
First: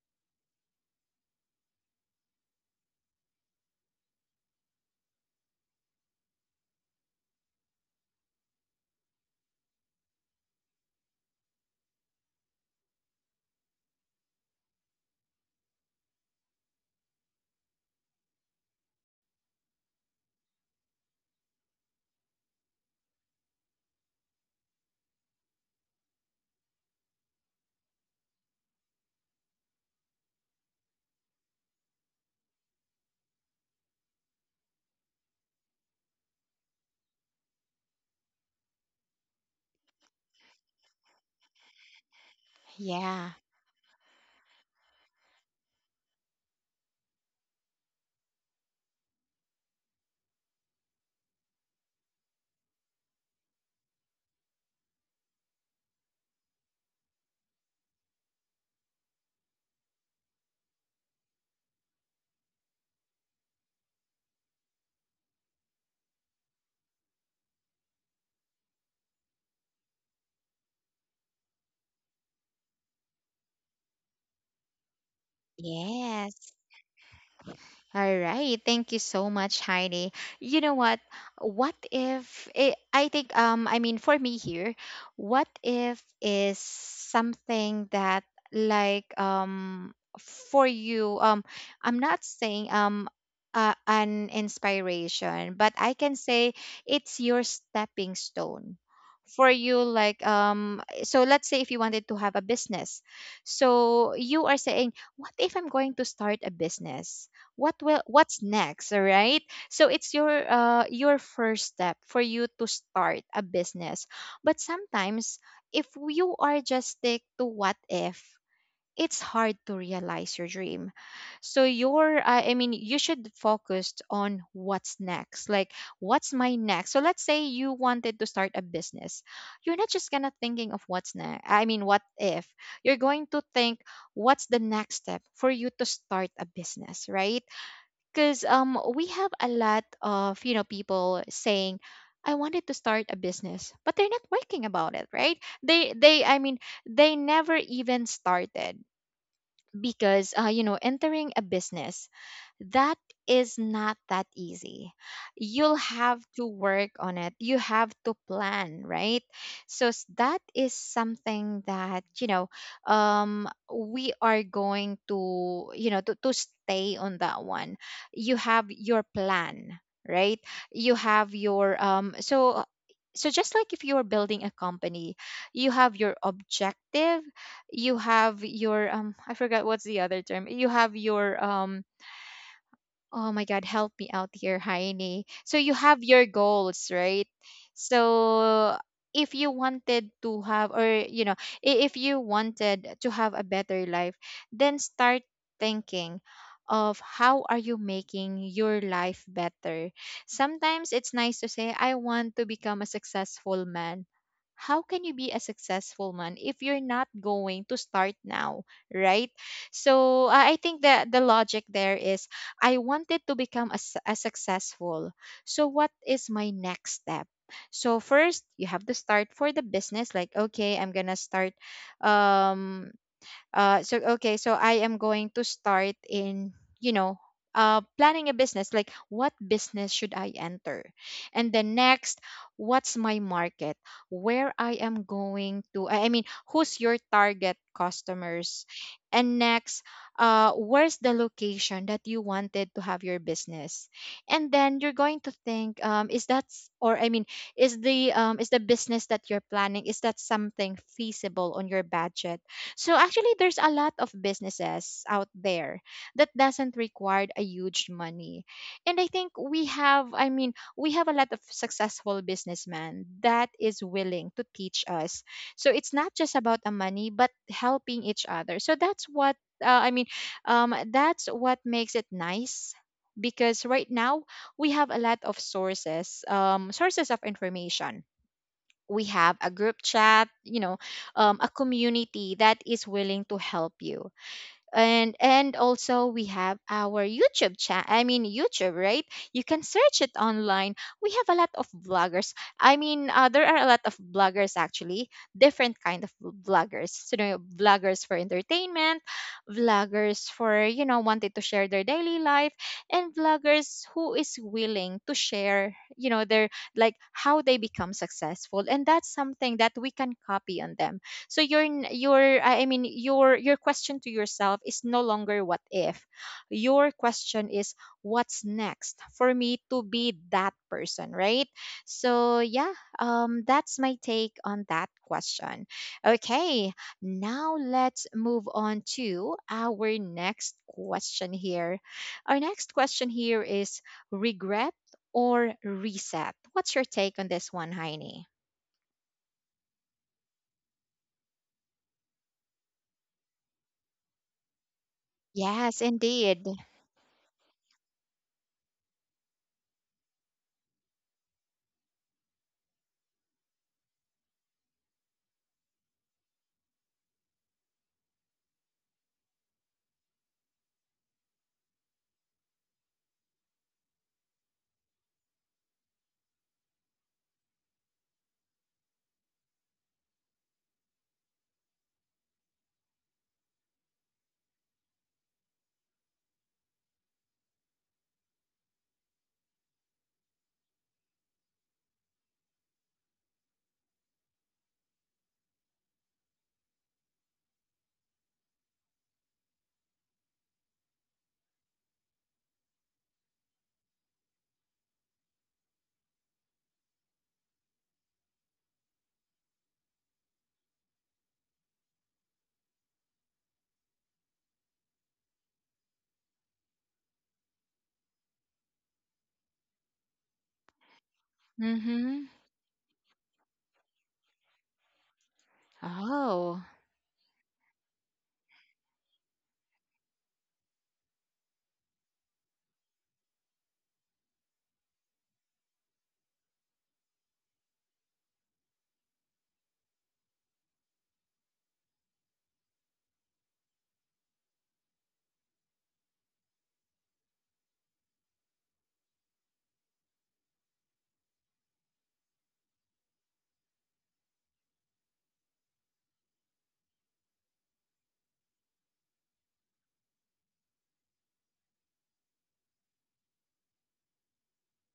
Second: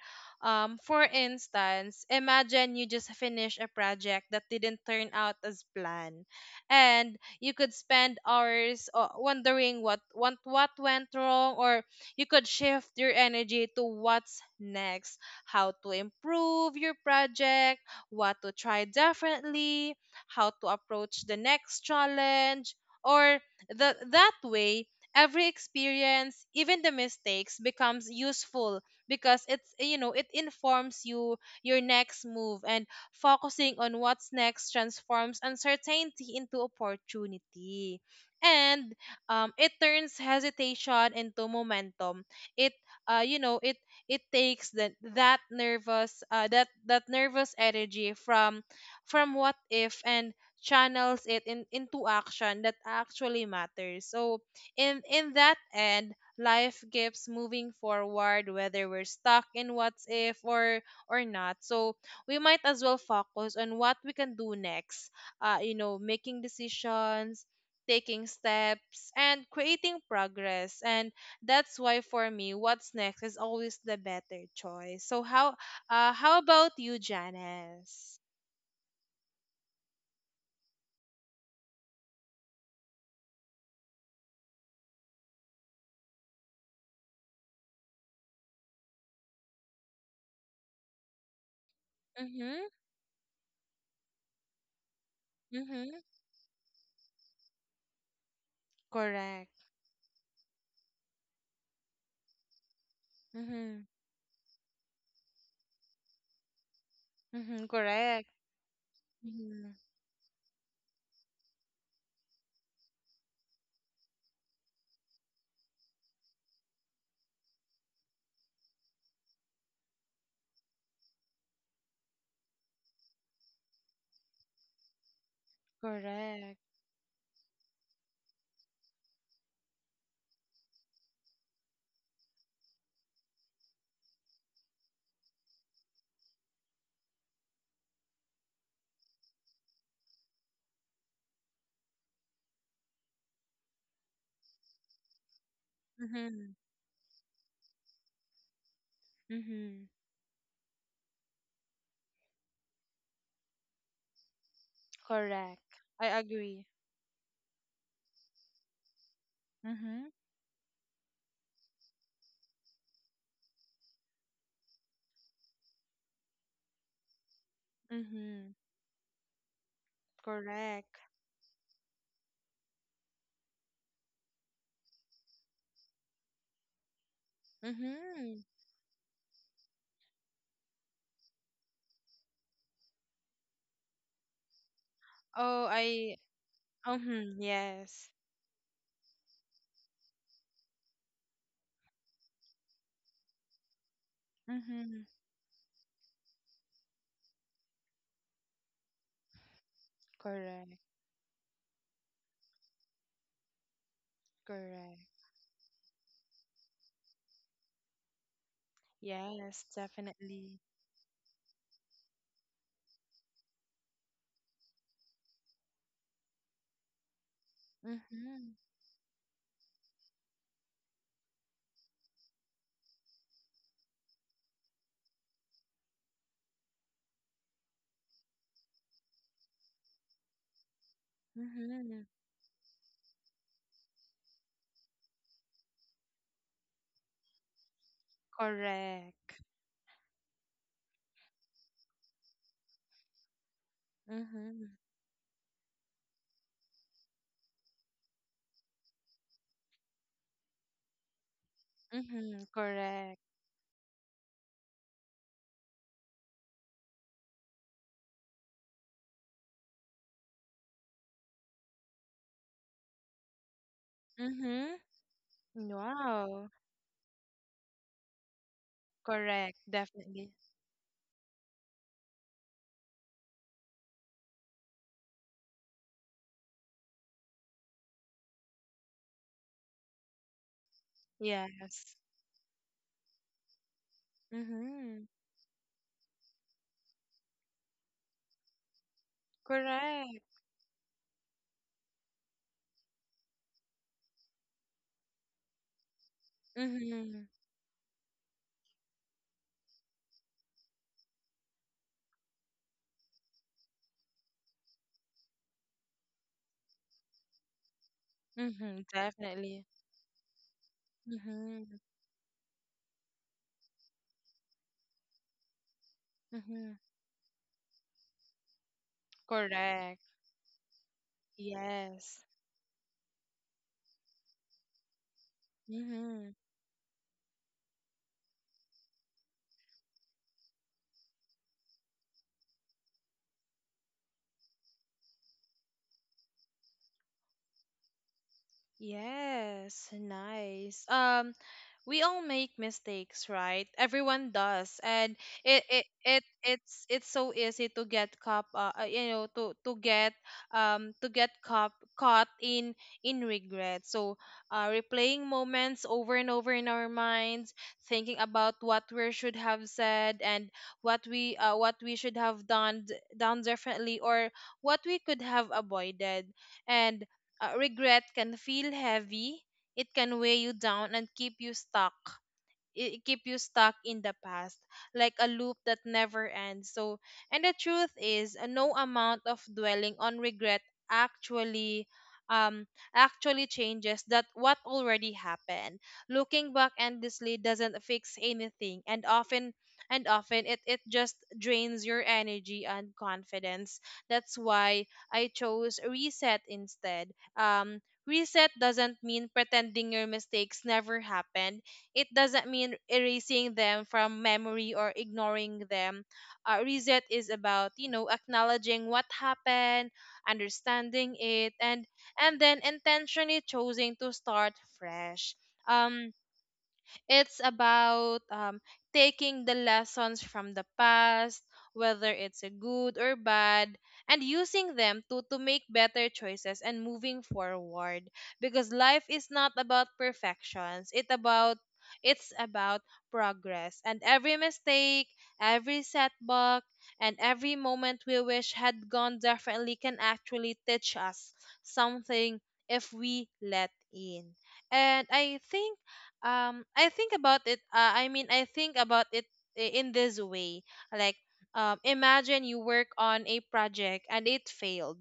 B: For instance, imagine you just finished a project that didn't turn out as planned, and you could spend hours wondering what went wrong, or you could shift your energy to what's next, how to improve your project, what to try differently, how to approach the next challenge, or that way every experience, even the mistakes, becomes useful because it informs you your next move. And focusing on what's next transforms uncertainty into opportunity, and it turns hesitation into momentum. it uh,
A: Yeah.
B: you know it it takes that that nervous energy from what if and channels it into action that actually matters. So in that end, life keeps moving forward whether we're stuck in what's if or not, so we might as well focus on what we can do next, making decisions, taking steps, and creating progress. And that's why, for me, what's next is always the better choice. So how
A: Yes.
B: about you,
A: All
B: Janice?
A: right. Thank you so much, Heidi. You know what? What if it, I think, I mean, for me here, what if is something that, like, for you, I'm not
B: Mm-hmm.
A: saying, an inspiration, but I
B: Mm-hmm.
A: can say it's your stepping stone for
B: Correct.
A: you. Like, so let's say if you wanted to have a business,
B: Mm-hmm.
A: so you are saying, "What if I'm going to start a business?
B: Mm-hmm. Correct.
A: What's next?" All right.
B: Mm-hmm.
A: So it's your first step for you to start a business. But sometimes, if you are just stick to what if, it's hard to realize your dream. So your I mean, you should focus on what's next. Like, what's my
B: Correct.
A: next? So let's say you wanted to start a business, you're not just gonna thinking of what's next, I mean what if. You're going to think what's the next step for you to start a business, right? Because we have a lot of, people saying, "I wanted to start a business," but they're not working about it, right? They, they i
B: Mm-hmm.
A: mean they never even started,
B: Mm-hmm.
A: because entering a business, that is not that easy.
B: Correct.
A: You'll
B: I
A: have to
B: agree.
A: work on it, you have to plan, right? So
B: Mm-hmm.
A: that is something that, we are going to, to stay on that one. You
B: Mm-hmm.
A: have your plan, right? You
B: Correct.
A: have your, so, just like if you're building a company, you have your objective, you
B: Mm-hmm.
A: have your, I forgot what's the other term. You have your, oh my God, help me out here, Heine. So
B: Oh,
A: you have
B: I.
A: your goals, right?
B: Mm-hmm. Yes.
A: So if you wanted to have, or, if you wanted to have a better life, then
B: Mm-hmm.
A: start thinking of how are you making your life better.
B: Correct.
A: Sometimes it's nice to say, "I want to become a successful man." How can you
B: Correct.
A: be a successful man if you're not going to start now, right?
B: Yes,
A: So I
B: definitely.
A: think that the logic there is, I wanted to become as, successful. So what is my next step? So first,
B: Mm-hmm.
A: you have to start for the business. Like, okay, I'm going to start, um so okay, so I am going to start in, planning a business. Like, what business should I enter? And then
B: Mm-hmm.
A: next, what's my market? Where I am going to? I mean, who's your target customers? And
B: Correct.
A: next, where's the location that you wanted to have your business? And
B: Mm-hmm.
A: then you're going to think, or, I mean, is the, is the business that you're planning, is that something feasible on your budget?
B: Mm-hmm.
A: So
B: Correct.
A: actually there's a lot of businesses out there that doesn't require a huge money. And I think we have I mean, we have a lot of successful businessmen that is willing to
B: Mm-hmm.
A: teach us. So it's not just
B: Wow.
A: about the money, but helping each other. So that's what
B: Correct.
A: uh, I mean
B: Definitely.
A: that's what makes it nice because right now we have a lot of sources sources of information. We have a group chat, a
B: Yes.
A: community that is willing to help you.
B: Mm-hmm.
A: And also we have our youtube chat I mean youtube, right? You can search it
B: Correct.
A: online. We have a lot of bloggers. I mean there are a lot of bloggers actually, different kind of bloggers. So
B: Mm-hmm.
A: you know, bloggers for entertainment, vloggers for you know wanted to share their daily life, and vloggers who is willing to share you know their, like how they become successful,
B: Mm-hmm.
A: and that's something
B: Definitely.
A: that we can copy on them. So your
B: Mm-hmm.
A: n- your I mean your question to yourself is no longer what if.
B: Mm-hmm.
A: Your question is, what's next for me to
B: Correct.
A: be that person, right?
B: Yes.
A: So yeah, that's my take on that question.
B: Mm-hmm.
A: Okay, now let's move on to our next question here. Our next question here is regret or reset. What's your take on this one, Heini?
B: Yes, nice. We all make mistakes, right? Everyone does, and it it,
A: Yes,
B: it
A: indeed.
B: it's it's so easy to get caught, you know, to get caught in regret. So, replaying moments over and over in our minds, thinking about what we should have said and what we should have done done differently, or what we could have avoided. And regret can feel heavy. It can weigh you down and keep you stuck, in the past, like a loop that never ends. So and the truth is, no amount of dwelling on regret actually, um actually changes that what already happened. Looking back endlessly doesn't fix anything, and often, it just drains your energy and confidence. That's why I chose reset instead. um Reset doesn't mean pretending your mistakes never happened. It doesn't mean erasing them from memory or ignoring them. Reset is about, you know, acknowledging what happened, understanding it, and
A: Mhm.
B: and then intentionally choosing to start fresh. Um,
A: Oh,
B: it's about, taking the lessons from the past, whether it's a good or bad, and using them to make better choices and moving forward. Because life is not about perfections. It's about progress. And every mistake, every setback, and every moment we wish had gone differently can actually teach us something if we let in. And I think about it I mean I think about it in this way. Like, imagine you work on a project and it failed.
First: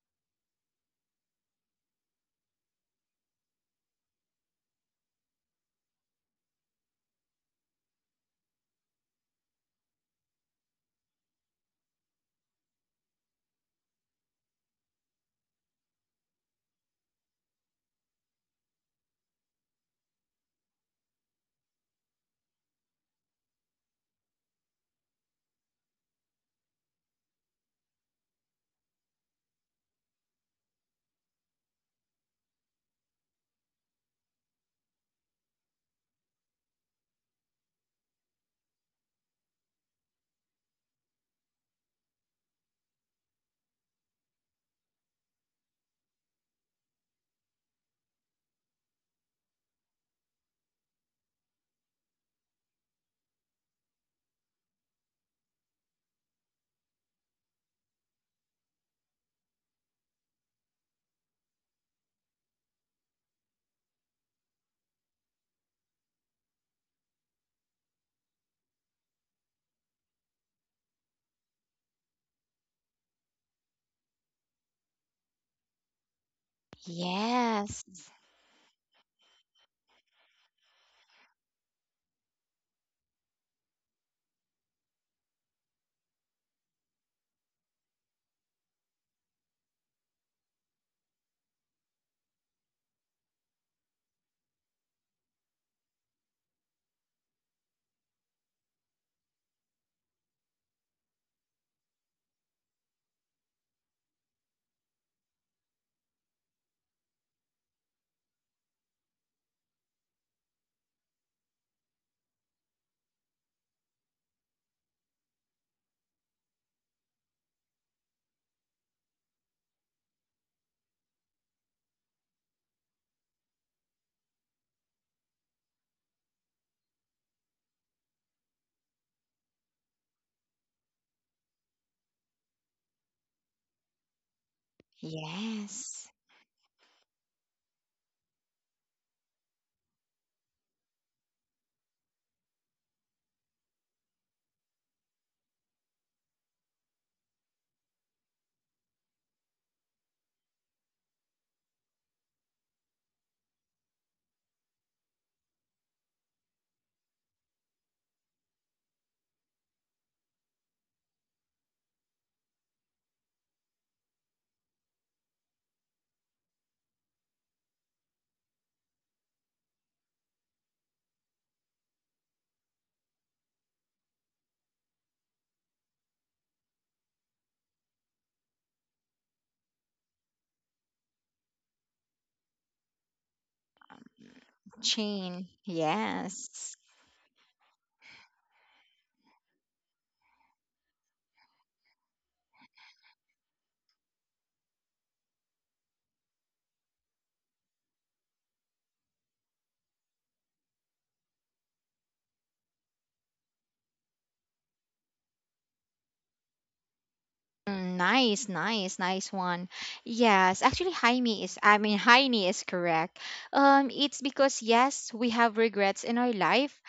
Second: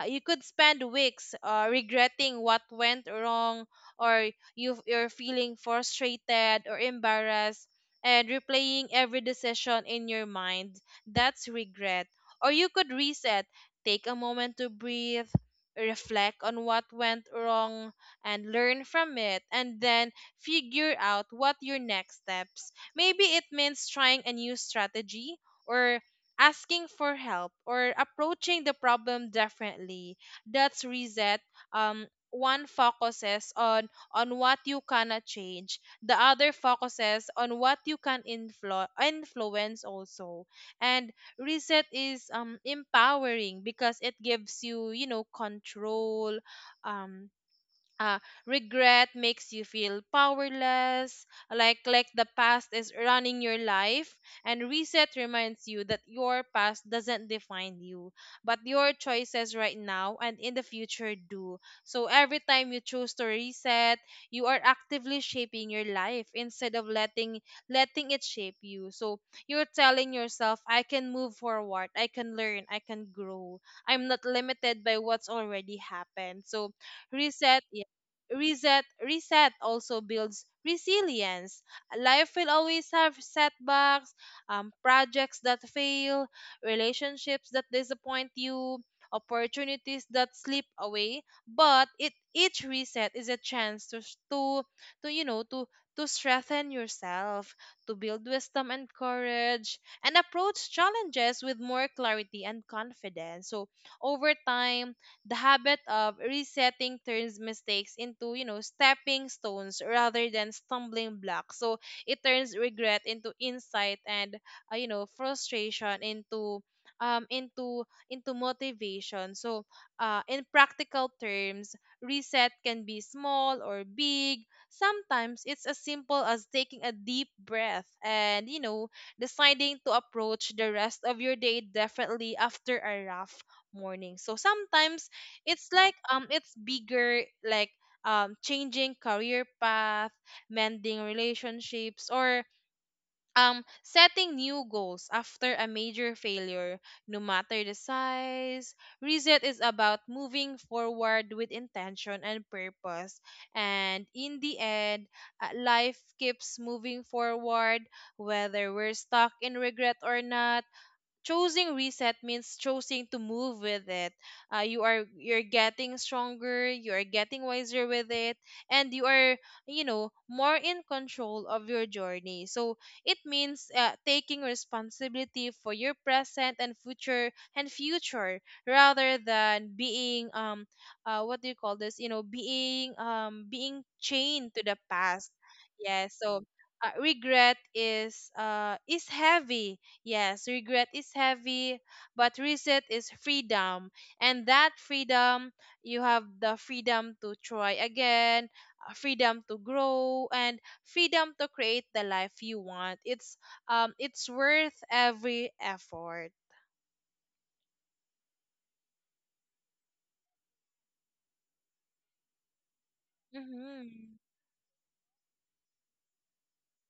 B: You could spend weeks regretting what went wrong, or you're feeling frustrated or embarrassed and replaying every decision in your mind. That's regret. Or you could reset, take a moment to breathe, reflect on what went wrong and learn from it, and then figure out what your next steps. Maybe it means trying a new strategy, or asking for help, or approaching the problem differently. That's reset. Um One focuses on what you cannot change, the other focuses on what you can influence also. And reset is empowering because it gives you, you know, control. um uh, Regret makes you feel powerless, like the past is running your life, and reset reminds you that your past doesn't define you, but your choices right now and in the future do. So every time you choose to reset, you are actively shaping your life instead of letting it shape you. So you're telling yourself, I can move forward, I can learn, I can grow, I'm not limited by what's already happened. So reset
A: yes.
B: reset also builds resilience. Life will always have setbacks: projects that fail, relationships that disappoint you, opportunities that slip away. But it each reset is a chance to s- to you know to strengthen yourself, to build wisdom and courage, and approach challenges with more clarity and confidence. So over time, the habit of resetting turns mistakes into, you know, stepping stones rather than stumbling blocks. So it turns regret into insight, and, you know, frustration um into into motivation. So, in practical terms, reset can be small or big. Sometimes it's as simple as taking a deep breath and, you know, deciding to approach the rest of your day differently after a rough morning. So sometimes
A: Yes.
B: it's bigger, like changing career path, mending relationships, or setting new goals after a major failure. No matter the size, reset is about moving forward with intention and purpose. And in the end, life keeps moving forward, whether we're stuck in regret or not. Choosing reset means choosing to move with it. You are, you're getting stronger, you are getting wiser with it, and you are, you know, more in control of your journey. So it means, taking responsibility for your present and future, rather than being, what do you call this, you know, being, being chained to the past.
A: Chain.
B: Yes. So,
A: Yes.
B: regret is heavy. Yes, regret is heavy, but reset is freedom. And that freedom, you have the freedom to try again, freedom to grow, and freedom to create the life you want. It's worth every effort.
A: Mm, nice, nice, nice one. Yes, actually, Jaime is, I mean, Heine is correct.
B: Mhm.
A: It's because, yes, we have regrets in our life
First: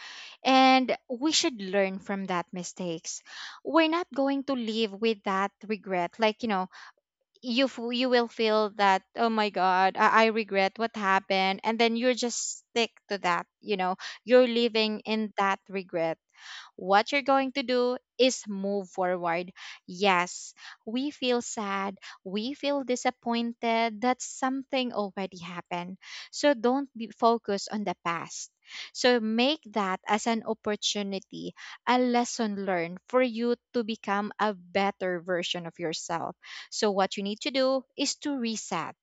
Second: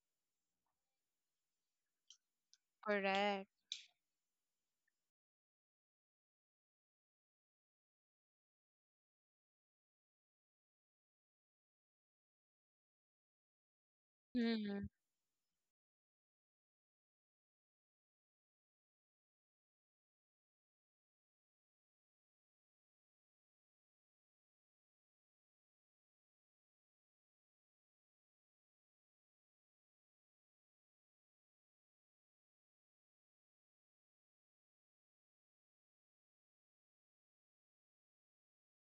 A: and we should learn from that mistakes.
B: Correct.
A: We're not going to live with that regret. Like, you know, you will feel that, oh my god, I regret what happened, and then you're just stick to that, you know, you're
B: Mhm.
A: living in that regret. What you're going to do is move forward. Yes, we feel sad, we feel disappointed that something already happened. So don't be focused on the past. So make that as an opportunity, a lesson learned for you to become a better version of yourself. So what you need to do is to reset.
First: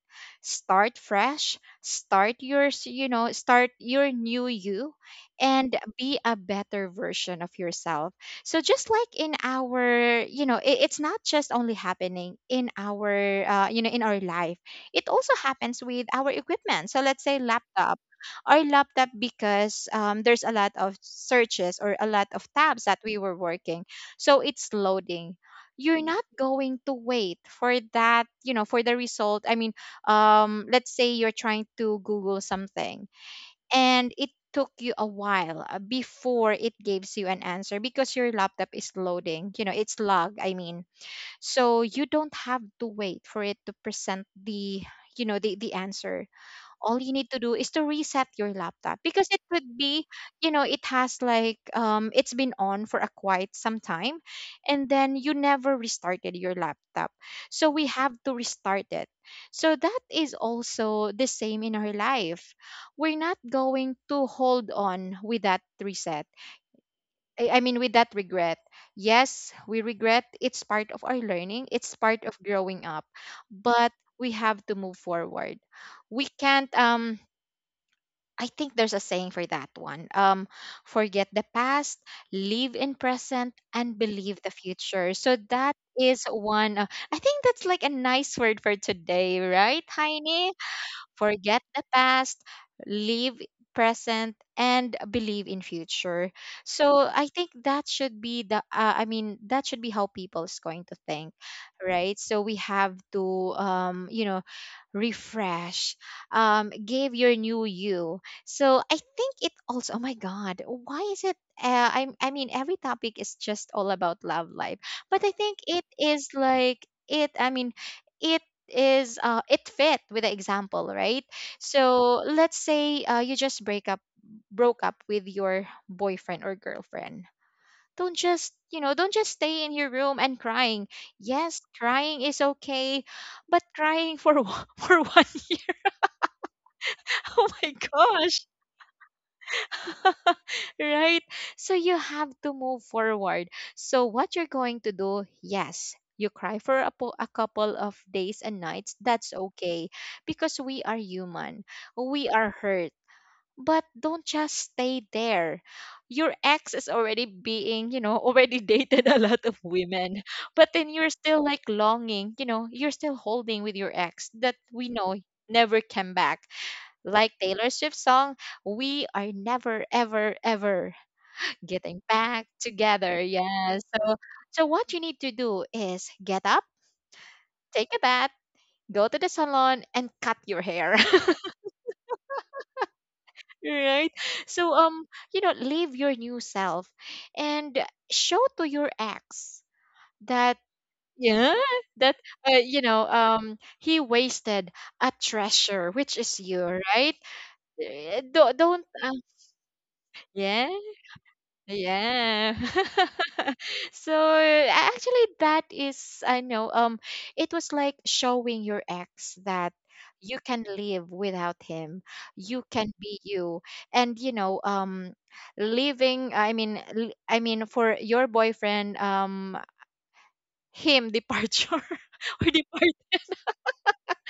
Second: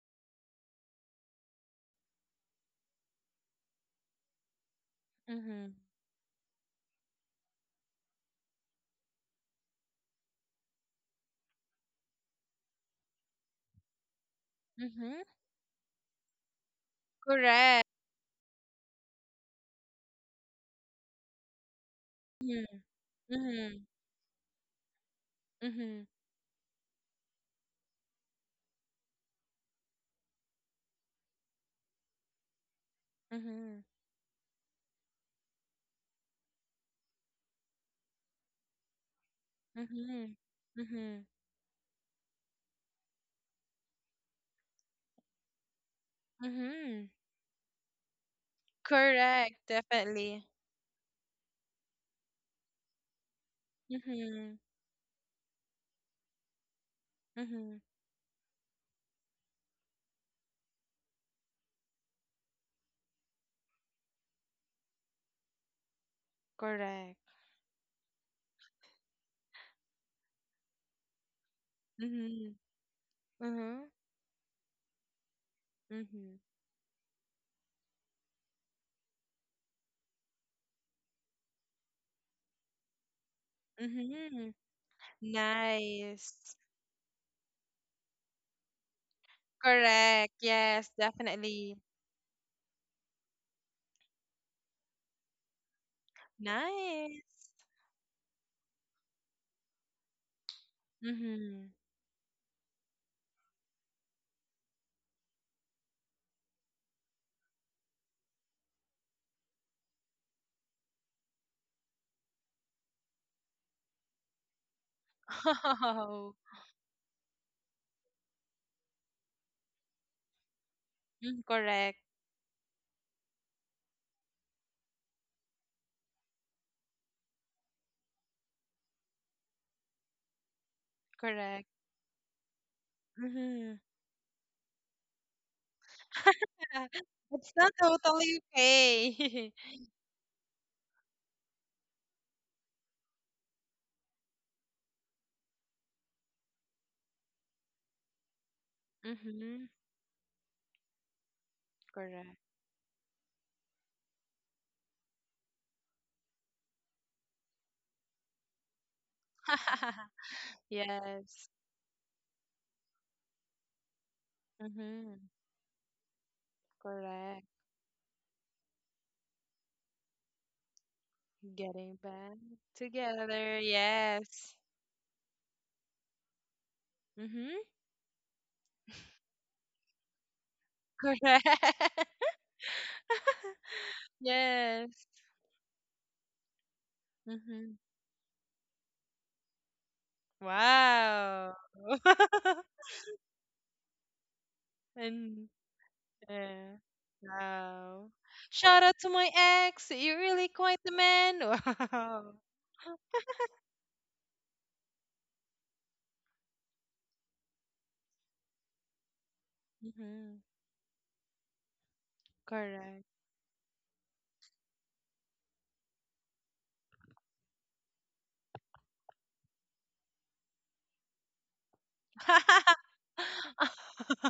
A: Start fresh, start your new you,
B: Mhm.
A: and be a better version of yourself. So just like in our, you know, it's not just only happening in our, you know, in our life. It
B: Mhm.
A: also happens with our equipment. So let's say
B: Correct.
A: laptop. Our laptop, because there's a lot of searches or a lot of
B: Mhm.
A: tabs that we were working,
B: Mhm.
A: so it's loading. You're
B: Mhm.
A: not going to wait for that, you know, for the result. I mean, let's say you're trying to Google something,
B: Mhm.
A: and it took you a while before it gives you an answer because your laptop is loading, you know, it's log
B: Mhm.
A: I mean
B: Mhm.
A: so you don't have to wait for it to present the, you know, the answer. All
B: Mhm.
A: you need to do is to reset your laptop, because it
B: Correct,
A: could be,
B: definitely.
A: you know, it has like it's been on for a quite some time
B: Mhm.
A: and then you never restarted your laptop, so
B: Mhm.
A: we have to restart it. So that is also the same in our life. We're not going to hold on with that reset,
B: Correct.
A: I mean with that regret. Yes, we regret. It's part of our learning, it's part of
B: Mm-hmm.
A: growing up,
B: Mm-hmm.
A: but we have to move forward. We
B: Mm-hmm.
A: can't I think there's a saying for that one. Forget the past, live in present, and believe the
B: Mm-hmm.
A: future. So that is
B: Nice.
A: one. I think that's like a nice word for today, right,
B: Correct.
A: Heine?
B: Yes,
A: Forget
B: definitely.
A: the past, live present, and believe in future. So
B: Nice.
A: I think that should be the that should be how people is going to think,
B: Mm-hmm.
A: right? So we have to you know refresh, give your new you. So I think it also, oh my god, why is it I mean every topic is just all about love life. But I think it
B: <laughs>
A: is
B: Oh,
A: like it I mean it is it fit with the example, right?
B: correct.
A: So let's say you just break up broke up with your boyfriend or girlfriend. Don't just, you know, don't just stay in your room and crying. Yes,
B: Correct.
A: crying is okay, but
B: Mm-hmm.
A: crying for <laughs> for 1 year
B: <laughs>
A: <laughs> oh
B: It's not
A: my
B: totally
A: gosh
B: okay. <laughs>
A: <laughs> right? So you have to move forward. So what you're going to do, yes, you cry for a, a couple of days and nights. That's
B: Mm-hmm.
A: okay because we are human. We
B: Correct.
A: are hurt. But don't just stay there. Your ex is already being, you know, already <laughs> dated a lot of
B: <laughs>
A: women. But then you're still
B: Yes.
A: like longing, you know, you're still holding with your ex that we
B: Mm-hmm.
A: know never came back. Like
B: Correct.
A: Taylor Swift's song, we are never, ever, ever
B: Getting
A: getting
B: back
A: back together.
B: together.
A: Yeah. So,
B: Yes.
A: so what you need to do is get up,
B: Mm-hmm.
A: take a bath, go to the salon, and cut your hair.
B: Correct.
A: <laughs>
B: <laughs>
A: Right. So,
B: Yes.
A: you know, live your new self,
B: Mhm.
A: and show to your ex that, yeah,
B: Wow.
A: that
B: <laughs>
A: you know he wasted a
B: And
A: treasure, which is you,
B: yeah.
A: right?
B: Wow. Shout
A: Don't
B: out to my ex. You're really
A: yeah.
B: quite the man. <laughs> Wow.
A: Yeah. <laughs> So actually that is, I know it was like showing your ex that you
B: Hmm.
A: can live without him. You can
B: Correct.
A: be you. And you know leaving I mean l- I mean for your boyfriend him departure <laughs> or
B: <laughs>
A: departure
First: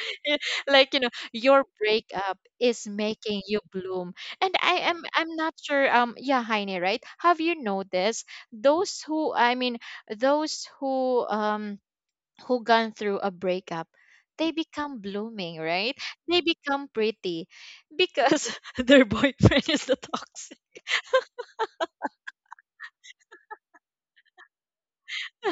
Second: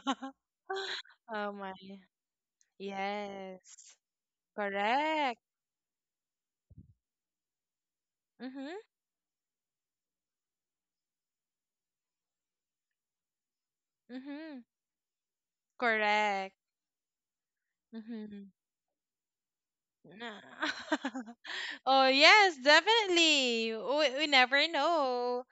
A: <laughs> like, you know,
B: Oh
A: your
B: my.
A: breakup is making you
B: Yes.
A: bloom. And I'm
B: Correct.
A: not sure yeah, Heine, right? Have you noticed
B: Mm-hmm.
A: those who i mean those who gone through a breakup, they
B: Mm-hmm.
A: become blooming, right? They
B: Correct.
A: become pretty
B: Mm-hmm.
A: because <laughs> their boyfriend is the
B: Nah.
A: toxic.
B: <laughs> Oh yes, definitely. We never know.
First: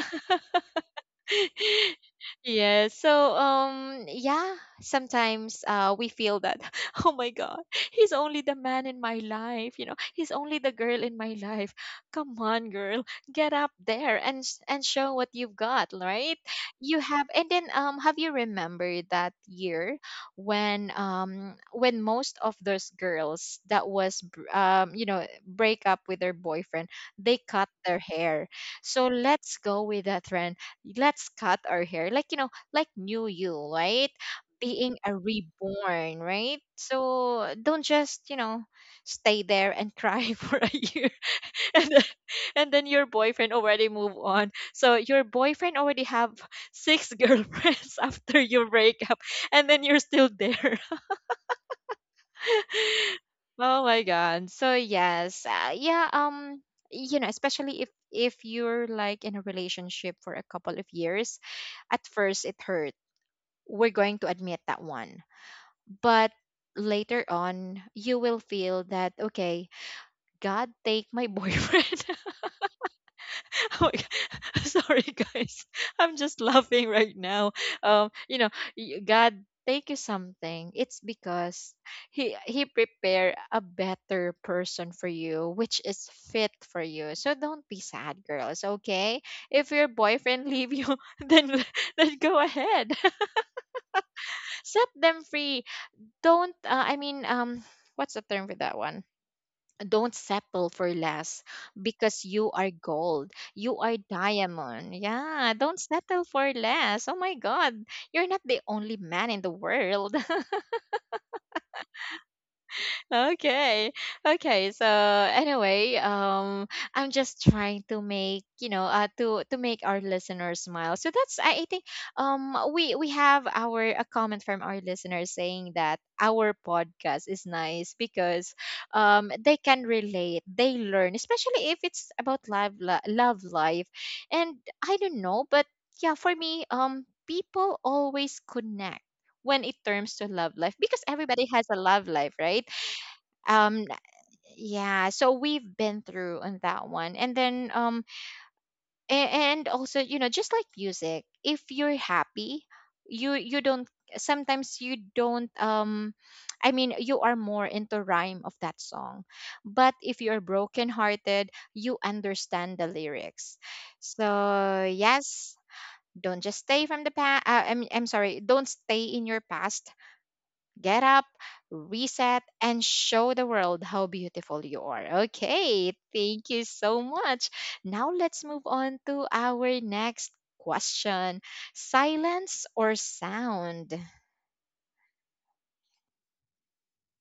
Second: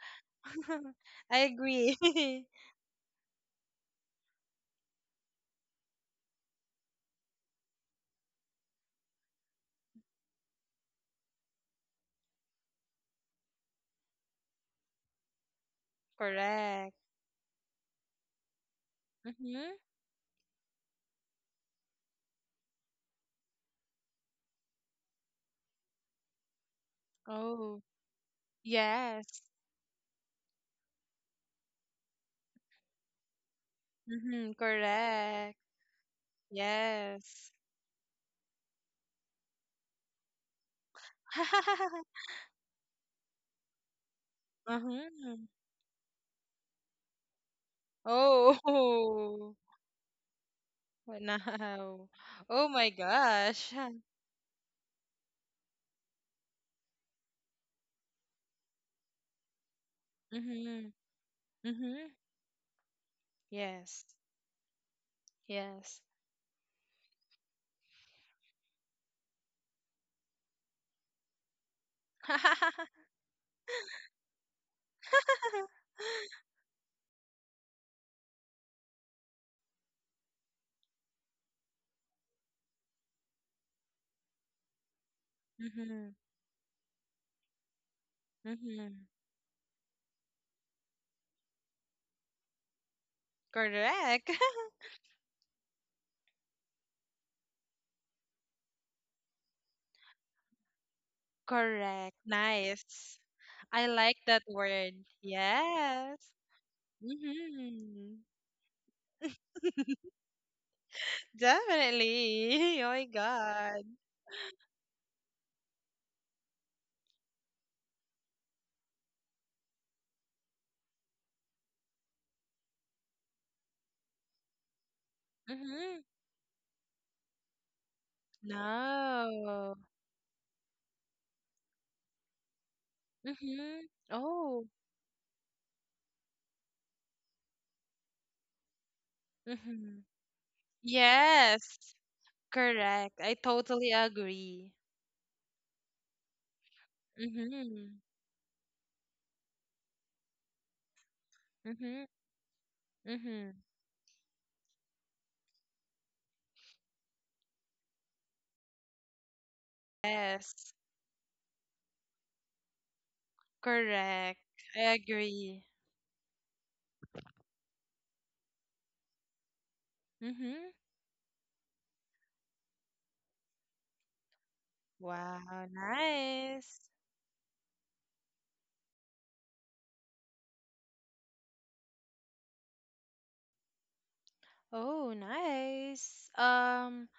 B: <laughs> I agree.
A: <laughs>
B: <laughs>
A: Yeah, so yeah, sometimes we feel that <laughs> oh my god, he's only the man in my life, you know, he's only the girl in my life. Come on girl, get up there and show what you've got, right?
B: Correct.
A: You have. And then have you remembered that
B: Mm-hmm.
A: year when most of those girls that was you know break up with their boyfriend, they cut
B: Oh,
A: their hair. So
B: yes.
A: let's go with that trend. Let's cut our hair like, you know, like new you, right?
B: Mm-hmm.
A: Being a
B: Correct.
A: reborn, right? So
B: Yes.
A: don't just, you know, stay there and cry <laughs> for a year. And then,
B: <laughs>
A: and then your boyfriend already move on, so your
B: Mm-hmm.
A: boyfriend already have six <laughs> girlfriends after
B: Oh.
A: your breakup,
B: <laughs>
A: and then you're still there.
B: Wow. Oh my
A: <laughs>
B: gosh.
A: Oh
B: <laughs>
A: my god. So yes, you know, especially if you're like in a relationship for a couple of
B: Mm-hmm.
A: years, at
B: Mm-hmm.
A: first it hurts. We're
B: Yes.
A: going to admit that one.
B: Yes.
A: But later on, you will feel that, okay, God take my boyfriend. <laughs>
B: <laughs>
A: Oh my God. <laughs> Sorry, guys. <laughs> I'm just laughing right now. You know, God take you something. It's because he prepare a better person for you, which is
B: Mm-hmm.
A: fit for you. So don't be sad, girls.
B: Mm-hmm.
A: Okay, if your boyfriend leave you, <laughs> then then go ahead <laughs>
B: Correct. <laughs>
A: set them free. Don't what's the term for that one? Don't settle for less,
B: Correct.
A: because you are
B: Nice.
A: gold, you
B: I
A: are
B: like that
A: diamond.
B: word.
A: Yeah, don't
B: Yes.
A: settle for less, oh my god.
B: Mhm.
A: You're not the only man in the
B: <laughs>
A: world. <laughs>
B: Definitely. <laughs> Oh my God.
A: Okay. Okay. So anyway, I'm just trying to make, you know, to make our listeners smile. So that's I think we have our a comment from our listeners saying that
B: Mhm.
A: our podcast is nice because they
B: No.
A: can relate, they learn, especially if it's about love life.
B: Mhm.
A: And
B: Oh.
A: I don't know, but yeah, for me, people always connect when it
B: Mhm.
A: terms to love life, because everybody has a
B: Yes.
A: love life, right?
B: Correct. I
A: um
B: totally agree.
A: yeah, so we've been through on that one, and then
B: Mhm.
A: a- and also, you know, just like music, if you're
B: Mhm.
A: happy, you
B: Mhm.
A: you don't sometimes you don't <tsk> you are more into rhyme of that song. But if you're
B: Yes.
A: brokenhearted, you understand the lyrics.
B: Correct. I
A: So yes,
B: agree.
A: don't just stay from the past. I'm, sorry, don't stay in your past.
B: Mhm.
A: Get up, reset, and show the world how beautiful you are.
B: Wow,
A: Okay, thank you
B: nice.
A: so much. Now let's move on to our next question. Silence or sound?
B: Oh, nice. Um,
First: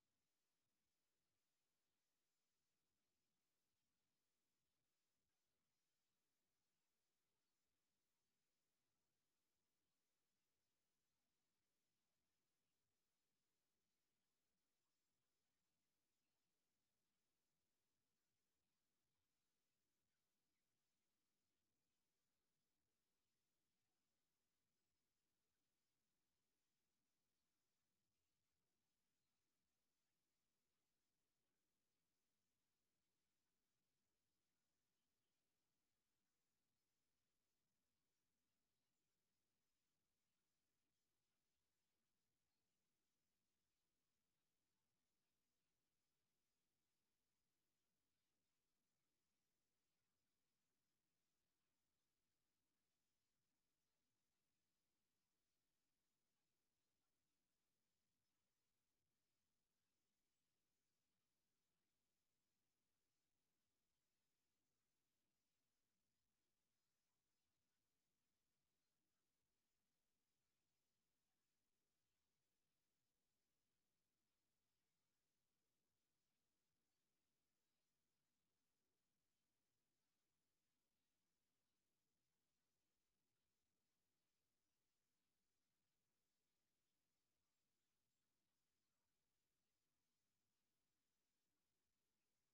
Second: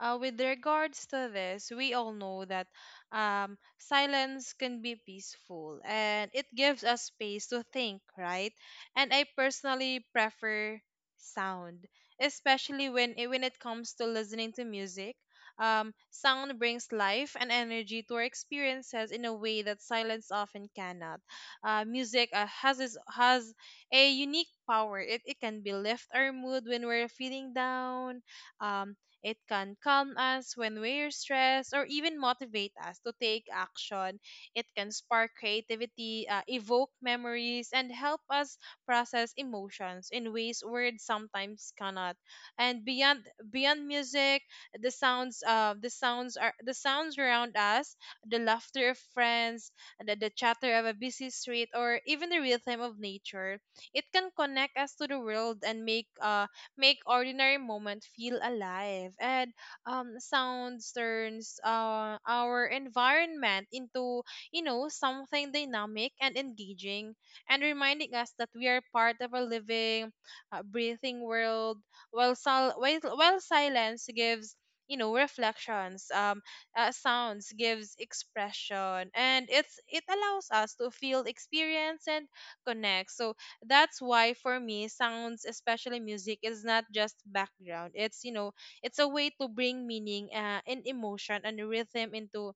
B: uh, With regards to this, we all know that, silence can be peaceful and it gives us space to think, right? And I personally prefer sound, especially when it comes to listening to music. Sound brings life and energy to our experiences in a way that silence often cannot. Music has a unique power. It can be lift our mood when we're feeling down. Um, it can calm us when we're stressed, or even motivate us to take action. It can spark creativity, evoke memories, and help us process emotions in ways words sometimes cannot. And beyond music, the sounds around us, the laughter of friends, the chatter of a busy street, or even the rhythm of nature, it can connect us to the world and make ordinary moment feel alive. And sounds turns our environment into, you know, something dynamic and engaging, and reminding us that we are part of a living, breathing world. While while silence gives, you know, reflections, sounds gives expression, and it allows us to feel, experience, and connect. So that's why, for me, sounds, especially music, is not just background. It's you know it's a way to bring meaning, and emotion and rhythm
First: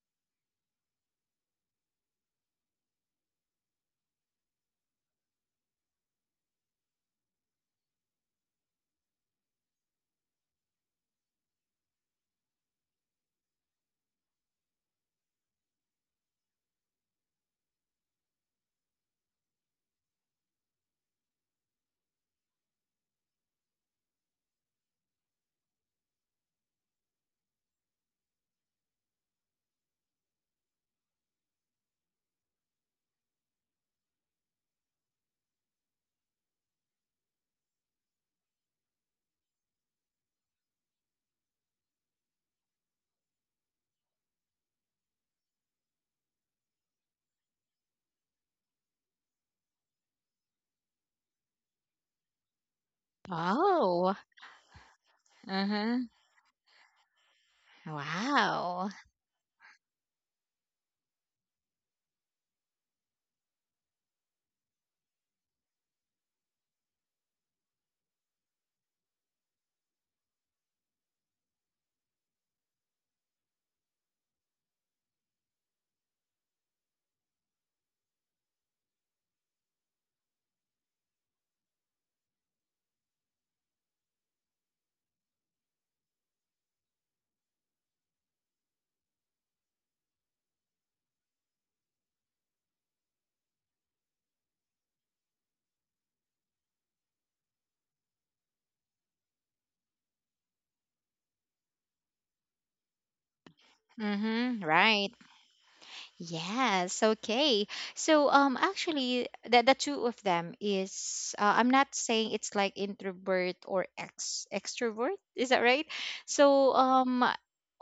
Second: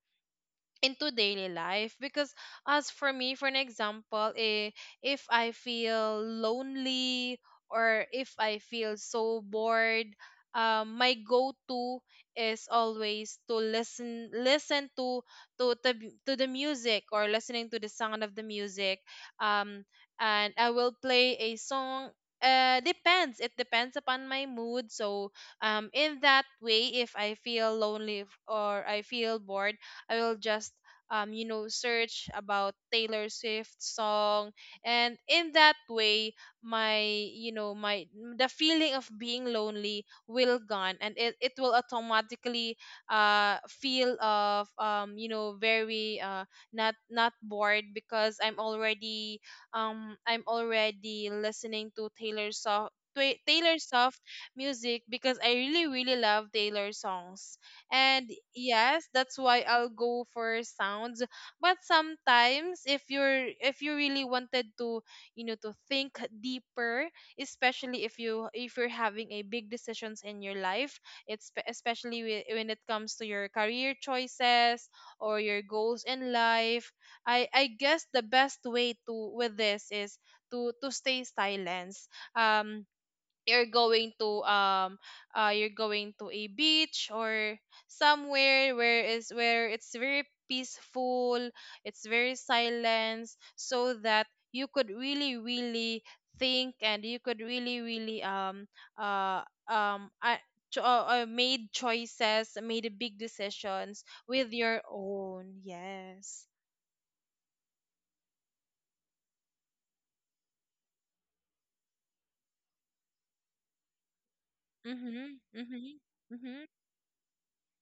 B: into daily life. Because as for me, for an example, if I feel lonely or if I feel so bored, my go-to is always to listen, to the music, or listening to the sound of the music. um and I will play a song. Depends It depends upon my mood. So, in that way, if I feel lonely, or I feel bored, I will just, search about Taylor Swift song. And in that way, my, the feeling of being lonely will gone, and it will automatically feel of, you know, very, not bored, because I'm already, I'm already listening to Taylor Swift, Taylor Swift
A: Oh,
B: music, because I really
A: uh-huh.
B: really love Taylor songs. And
A: Wow.
B: yes, that's why I'll go for sounds. But sometimes if you're if you really wanted to, you know, to think deeper, especially if you if you're having a big decisions in your life, especially when it comes to your career choices or your goals in life. I guess the best way to with this is to stay silent. Um you're going to, a beach or somewhere where it's very peaceful, it's very silent, so that you could really really think, and you could really really, uh um uh, made choices, made big decisions, with
A: Mm-hmm.
B: your
A: Right.
B: own. Yes.
A: Yes, okay. So actually the two of them is I'm not saying it's like introvert or ex extrovert,
B: Mhm.
A: is that right?
B: Mhm. Mhm.
A: So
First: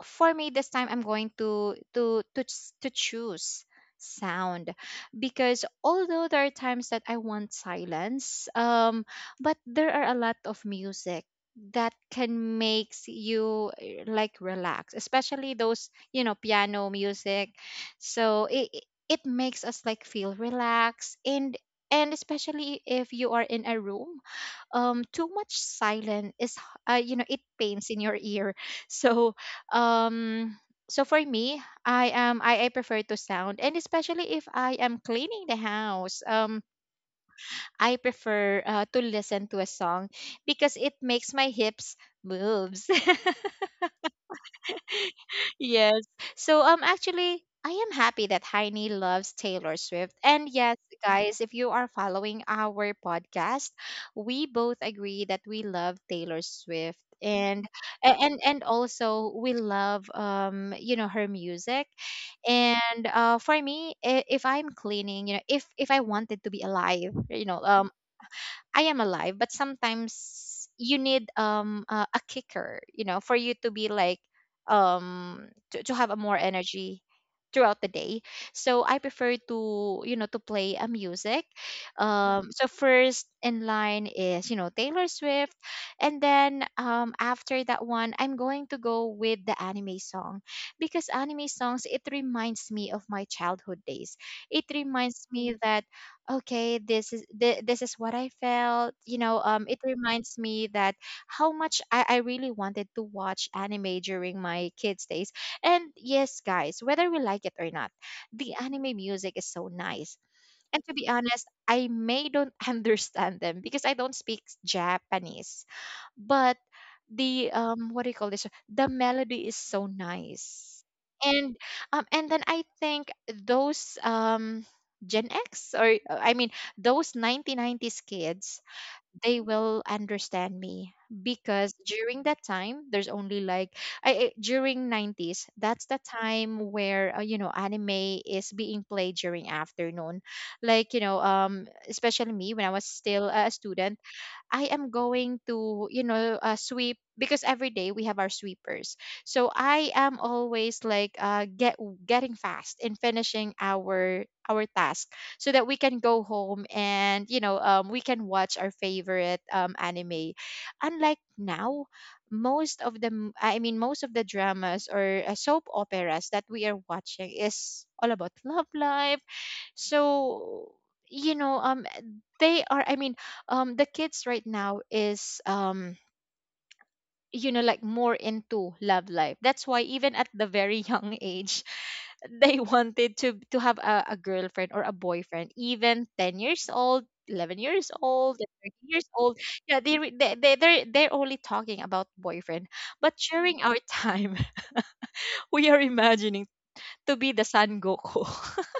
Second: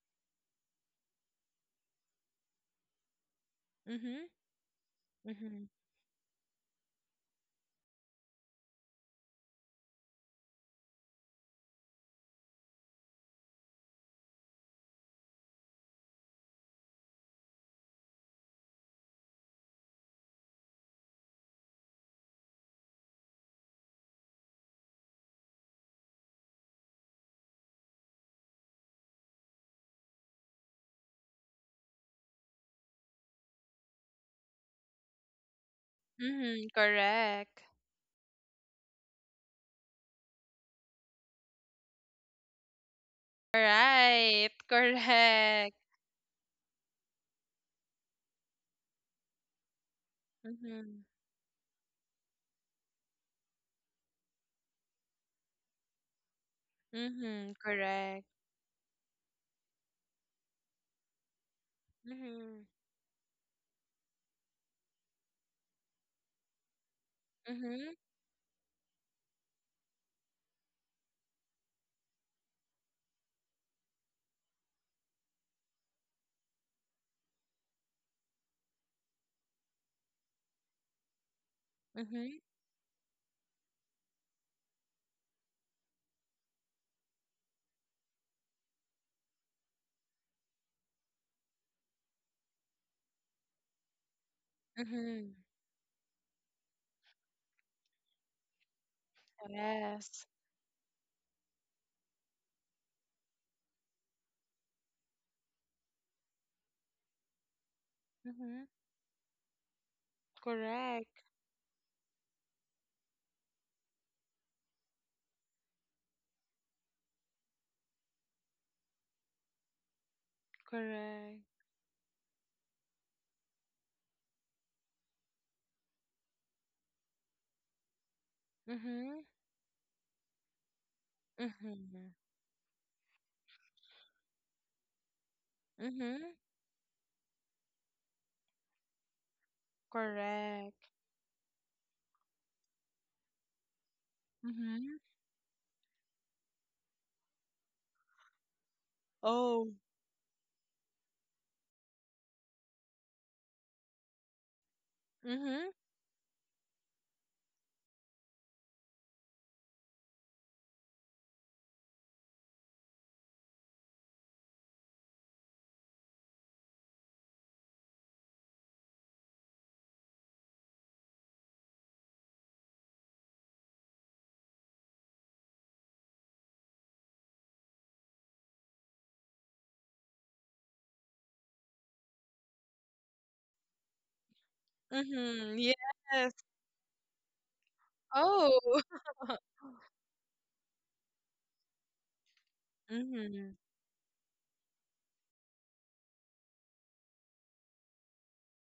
A: for me this time I'm going to to choose
B: Mhm.
A: sound, because
B: Mhm.
A: although there are times that I want silence, but there are a lot of music that can makes you like relax, especially those, you know, piano music. So it makes us like feel relaxed. And especially if you are in a room, too much silence is you know, it pains in your ear <laughs> so um so for me, I prefer to sound. And especially if I am cleaning the house,
B: Mhm. Correct.
A: I prefer to listen to a song, because it makes my hips moves. <laughs>
B: Right, correct.
A: Yes. So actually I am happy that Heini loves Taylor Swift. And yes,
B: Mhm.
A: guys, if you are following our podcast, we both agree that we love Taylor Swift
B: Mhm,
A: and a-
B: correct.
A: and and also we love her music.
B: Mhm.
A: And for me, if I'm cleaning, if I wanted to be alive,
B: Mhm.
A: I am alive, but sometimes you need a kicker, for you to be like to have a more energy throughout the day. So I prefer to, to play a music.
B: Mhm.
A: So first in line is, Taylor Swift, and then after that one I'm going to go with the anime song, because anime songs, it reminds me of my childhood days. It reminds
B: Mhm.
A: me that, okay, this is what I felt, it
B: Yes.
A: reminds me that how much I really wanted to watch anime during my kids days. And yes, guys, whether we like it or not, the
B: Mhm.
A: anime music is so nice. And to be
B: Correct.
A: honest, I may don't <laughs> understand them because I don't speak japanese. But the what do you call this? The melody is so nice.
B: Correct.
A: And and then I think those Gen X, or I mean those 1990s kids,
B: Mhm.
A: they will understand me, because
B: Mhm.
A: during that time there's only like during 90s, that's the
B: Mhm.
A: time where anime is being played during afternoon,
B: Correct.
A: like especially me, when I was still a student, I am
B: Mhm.
A: going to, sweep, because every day we have our sweepers. So
B: Oh.
A: I am always like getting fast in finishing our task, so that
B: Mhm.
A: we can go home and we can watch our favorite anime. Unlike now, most of the m- I mean most of the dramas or soap operas that we are watching is all about love life. So you know um they are I mean the kids right now is like more into love life, that's why even at the very young age <laughs> they wanted to have a girlfriend or a boyfriend,
B: Mhm.
A: even
B: Yes.
A: 10 years old, 11 years old, and
B: Oh.
A: 13 years old.
B: <laughs>
A: Yeah, they're only talking about boyfriend. But
B: Mhm.
A: during our time, <laughs> we are imagining to be the san goku. <laughs>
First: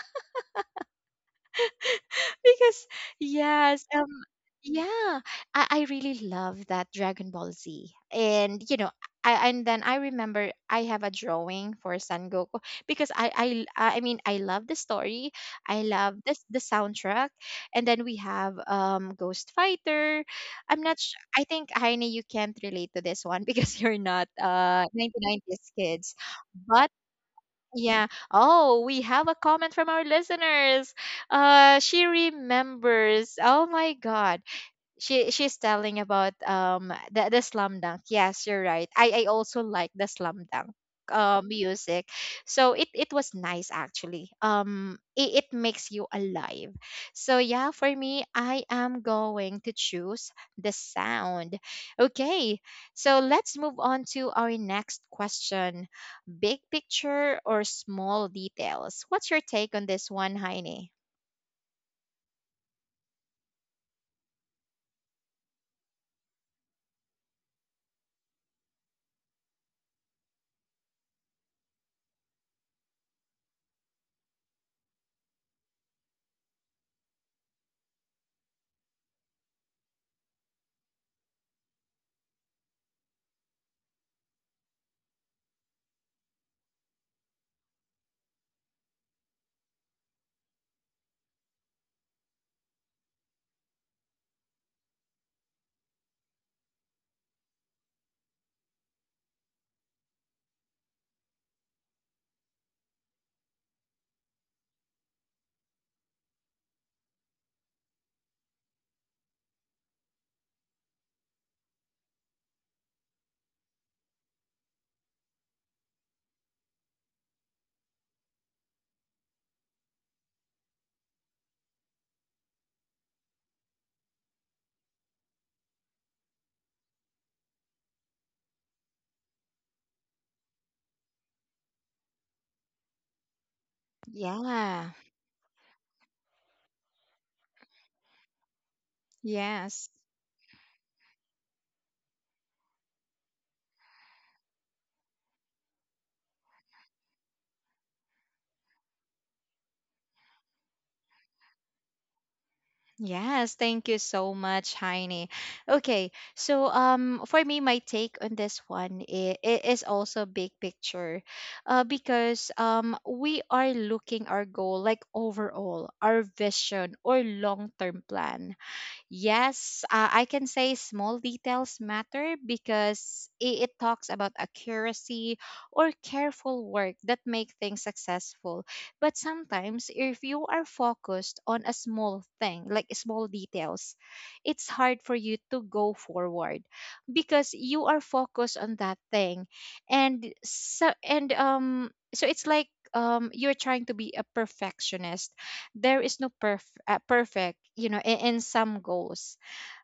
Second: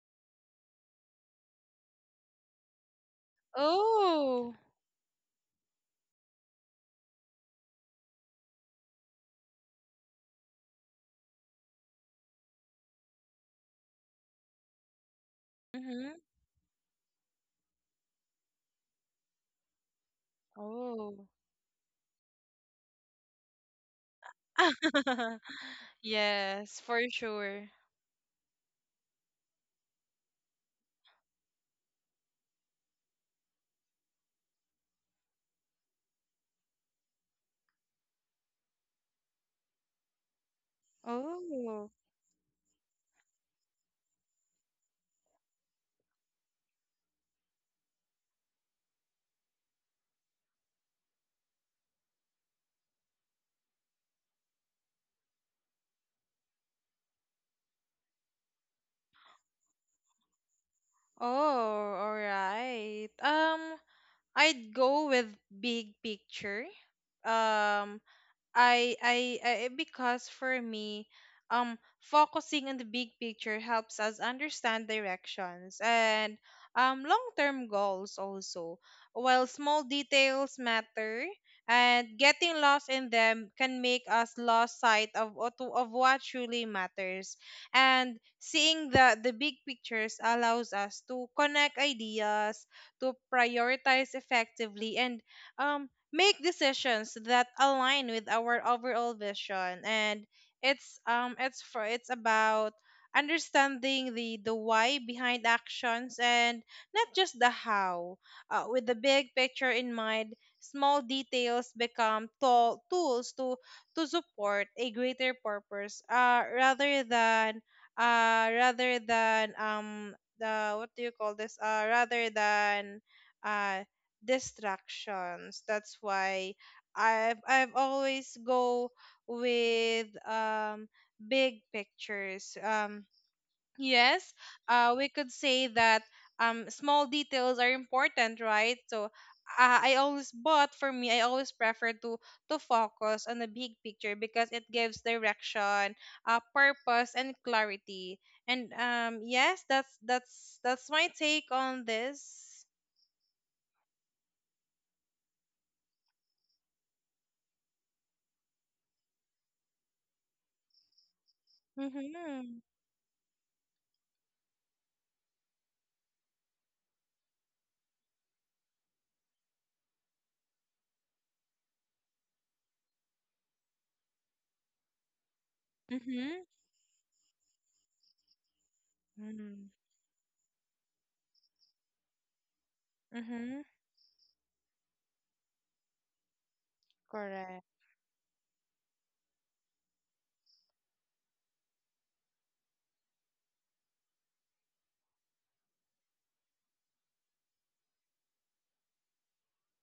A: Because yes.
B: Oh.
A: Yeah, I really love that Dragon Ball Z. And you know, I and then I remember I have a drawing for San Goku, because I mean I love the story. I love
B: Mhm.
A: this the soundtrack. And then we have Ghost Fighter. I'm not sure.
B: Oh.
A: I think Heine, you can't relate to this one <laughs> because you're not
B: <laughs>
A: 1990s kids.
B: Yes,
A: But
B: for sure.
A: yeah, oh, we have a comment from our listeners. Uh, she remembers. Oh my god, she's telling about the slam dunk. Yes, you're right. I also like the slam dunk
B: Oh.
A: music. So it was nice actually. It makes you alive. So yeah, for me, I am going to choose the sound. Okay. So let's move on to our next question. Big picture or small details? What's your take on this one, Heine?
B: Oh, all right. I'd go with big picture. Um, I because for me, focusing on the big picture helps us understand directions and long-term goals also. While small details matter, and getting lost in them can make us lost sight of what truly matters. And seeing the big pictures allows us to connect ideas, to prioritize effectively, and um make decisions that align with our overall vision. And it's about understanding the why behind actions and not just the how. With the big picture in mind, small details become tools to support a greater purpose rather than the what do you call this rather than uh, distractions. That's why I've always go with, big pictures. Yes,
A: Yeah.
B: we could say that, small details are important, right? So,
A: Yes.
B: I always but for me, I always prefer to focus on the big picture because it gives direction, purpose and clarity. And yes, that's my take on this.
A: Yes, thank you so much, Heine. Okay, so for me, my take on this one is it is also big picture, because
B: Mhm.
A: we are looking our goal like overall, our vision or long term plan. Yes, I can say small details matter because it talks about accuracy or
B: Mhm.
A: careful work that make things successful. But
B: Mm.
A: sometimes, if you are focused on a small thing, like small
B: Mm-hmm.
A: details, it's hard for you to go forward, because
B: Correct.
A: you are focused on that thing, and so it's like you're trying to be a perfectionist. There is no perfect, you know, in some goals,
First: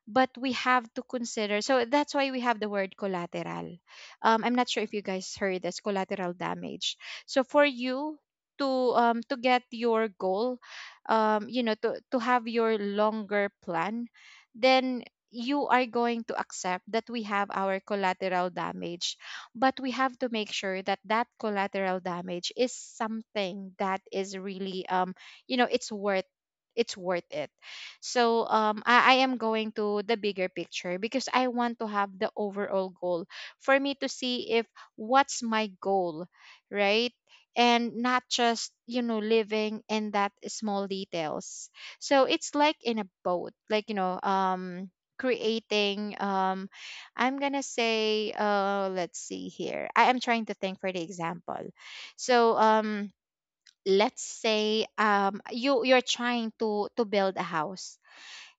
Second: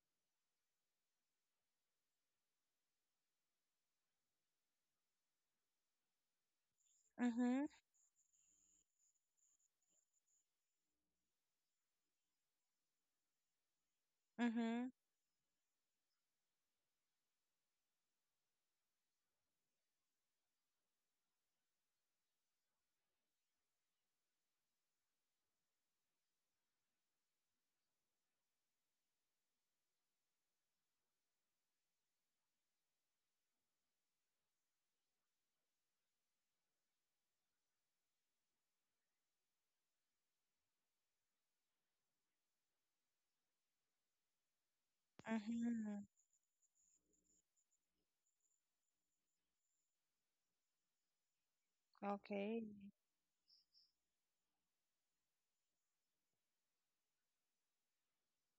A: but we have to consider, so that's why we have the word collateral. I'm not sure if you guys heard this, collateral damage. So
B: Mm-hmm.
A: for you to to get your goal, you know, to have your longer plan,
B: Mm-hmm.
A: then you are going to accept that we have our collateral damage. But we have to make sure that that collateral damage is something that is really it's worth, it's worth it. So I am going to the bigger picture, because I want to have the overall goal, for me to see if what's my goal, right? And not just, you know, living in that small details. So it's like in a boat, like, you know,
B: Mm-hmm.
A: creating, I'm going to say, let's see here. I am trying to think for the example. So,
B: Okay.
A: let's say you're trying to build a house.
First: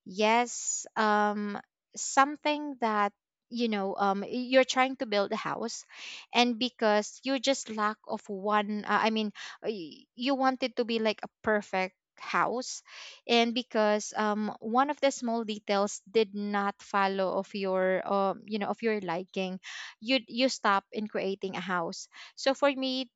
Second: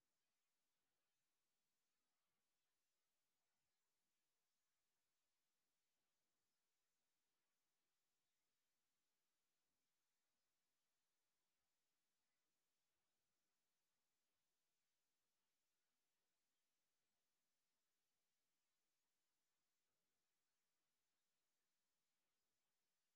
A: Yes, something that you know, you're trying to build a house, and because you just lack of one, I mean, you want it to be like a perfect house, and because one of the small details did not follow of your, you know, of your liking, you stop in creating a house. So for me,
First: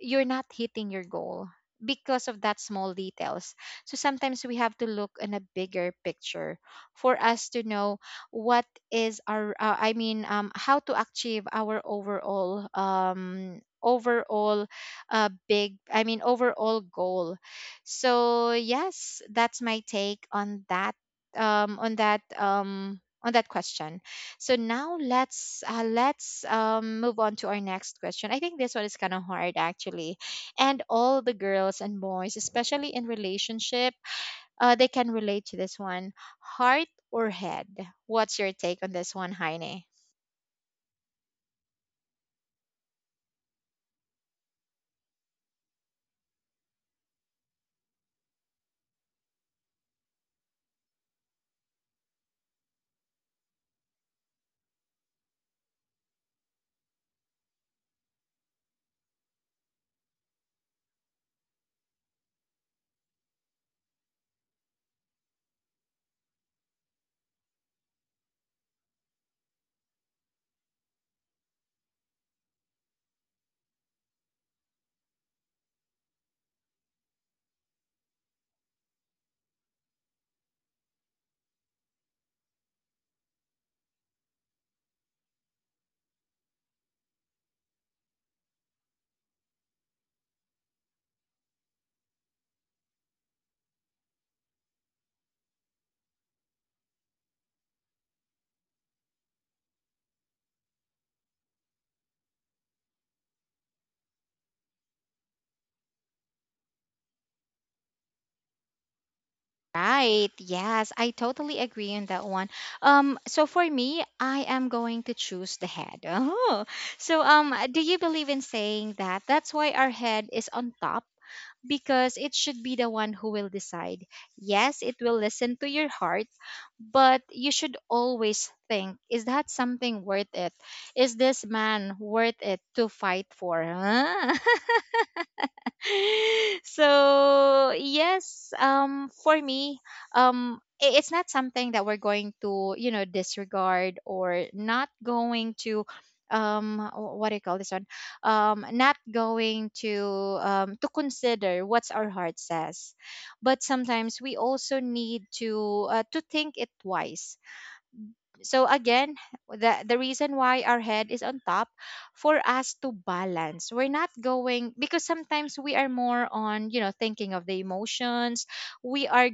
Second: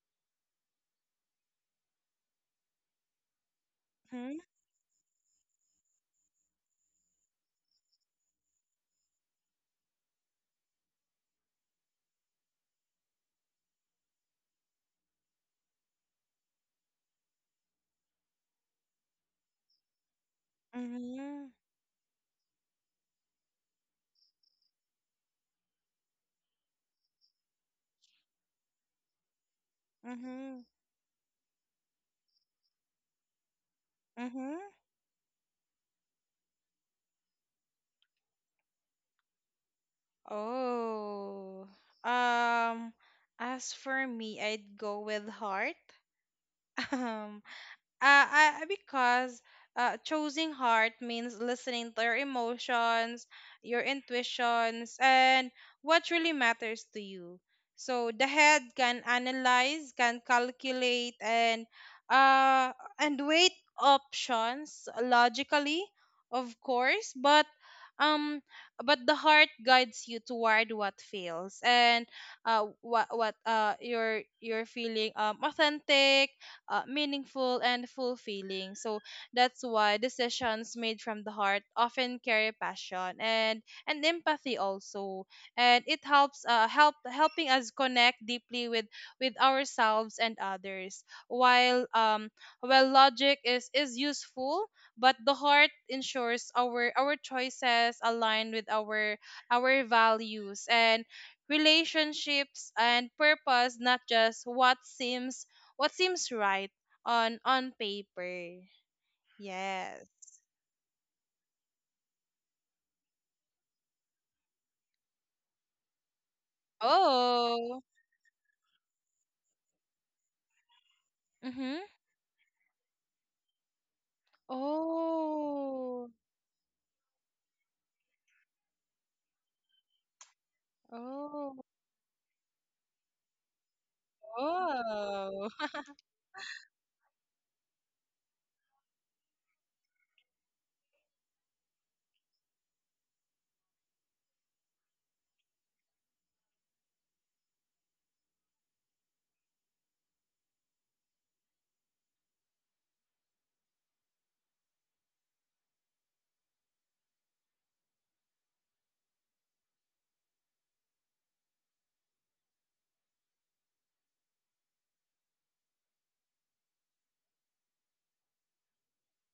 A: you're not hitting your goal because of that small details. So
B: Mm-hmm.
A: sometimes we have to look in a bigger picture for us to know what is our I mean how to achieve our overall big I mean overall goal. So yes, that's my take on that,
B: Mm-hmm.
A: on that question. So now let's move on to our next question. I think this one is kind of hard actually,
B: Mm-hmm.
A: and all the girls and boys, especially in relationship,
B: Mm-hmm.
A: they can relate to this one. Heart or head? What's your take on this one, Heine?
B: Oh. Um, as for me, I'd go with heart. <laughs> Um, because choosing heart means listening to your emotions, your intuitions, and what really matters to you. So the head can analyze, can calculate, and, uh, and weight options logically, of course. But, um, but the heart guides you toward what feels and, what you're feeling, authentic, meaningful and fulfilling. So that's why decisions made from the heart often carry passion and empathy also, and it helps, helping us connect deeply with, ourselves and others. While, logic is useful, but the heart ensures our choices align with our values and relationships and purpose, not just what seems right on paper. Yes.
A: Right. Yes, I totally agree on that one. So for me, I am going to choose the head. <laughs> Oh, so
B: Oh.
A: do you believe in saying that? That's why our head is on top,
B: Mhm.
A: because it should be the one who will decide. Yes, it will listen to your
B: Oh.
A: heart, but you should always think: Is that something worth it? Is this
B: Oh.
A: man worth it to fight for? Huh? <laughs>
B: Oh. <laughs>
A: <laughs> So yes, for me, it's not something that we're going to, you know, disregard or not going to what do you call this one, not going to consider what's our heart says, but sometimes we also need to think it twice. So again, the reason why our head is on top, for us to balance, we're not going, because sometimes we are more on, you know, thinking of the emotions, we are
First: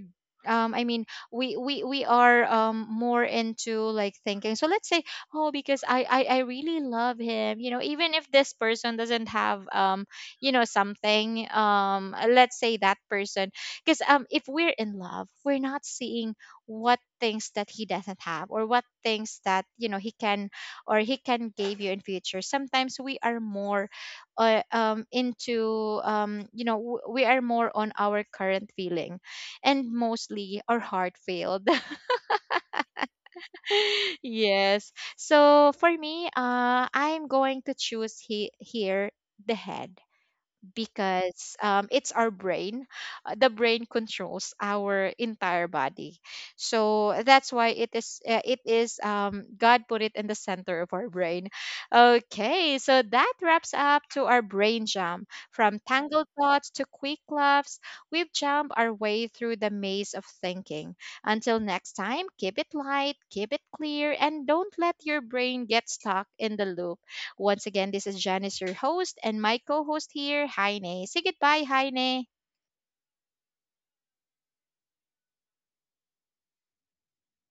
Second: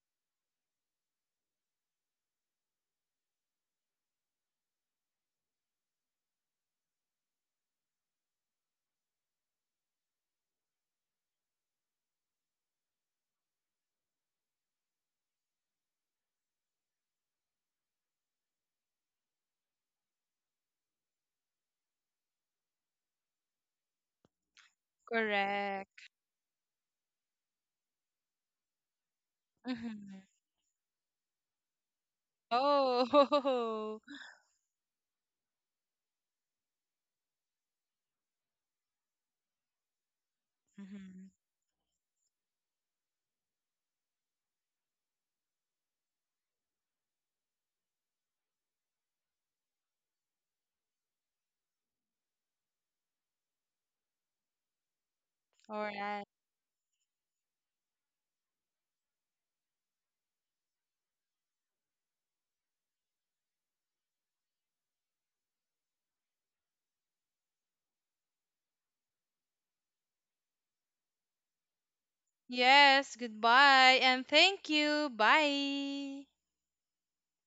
A: I mean, we are more into like thinking. So let's say, oh, because I really love him. You know, even if this person doesn't have you know, something. Let's say that person, because if we're in love, we're not seeing what things that he doesn't have, or what things that, you know, he can, or he can give you in future. Sometimes we are more into
B: Correct.
A: you know, we are more on our current feeling, and
B: Mhm.
A: mostly our heart failed. <laughs>
B: Oh. <laughs>
A: Yes. So for me, I'm going to choose here, the head,
B: Mhm.
A: because it's our brain. The brain controls our entire body, so that's why it is. It is, God put it in the center of our brain. Okay, so that wraps up to our brain jump from
B: All right.
A: tangled thoughts to quick laughs. We've jumped our way through the maze of thinking. Until next time, keep it light, keep it clear, and don't let your brain get stuck in the loop. Once again, this is Janice, your host, and my co host here, Heine. Say goodbye, Heine.
B: Yes, goodbye and thank you. Bye.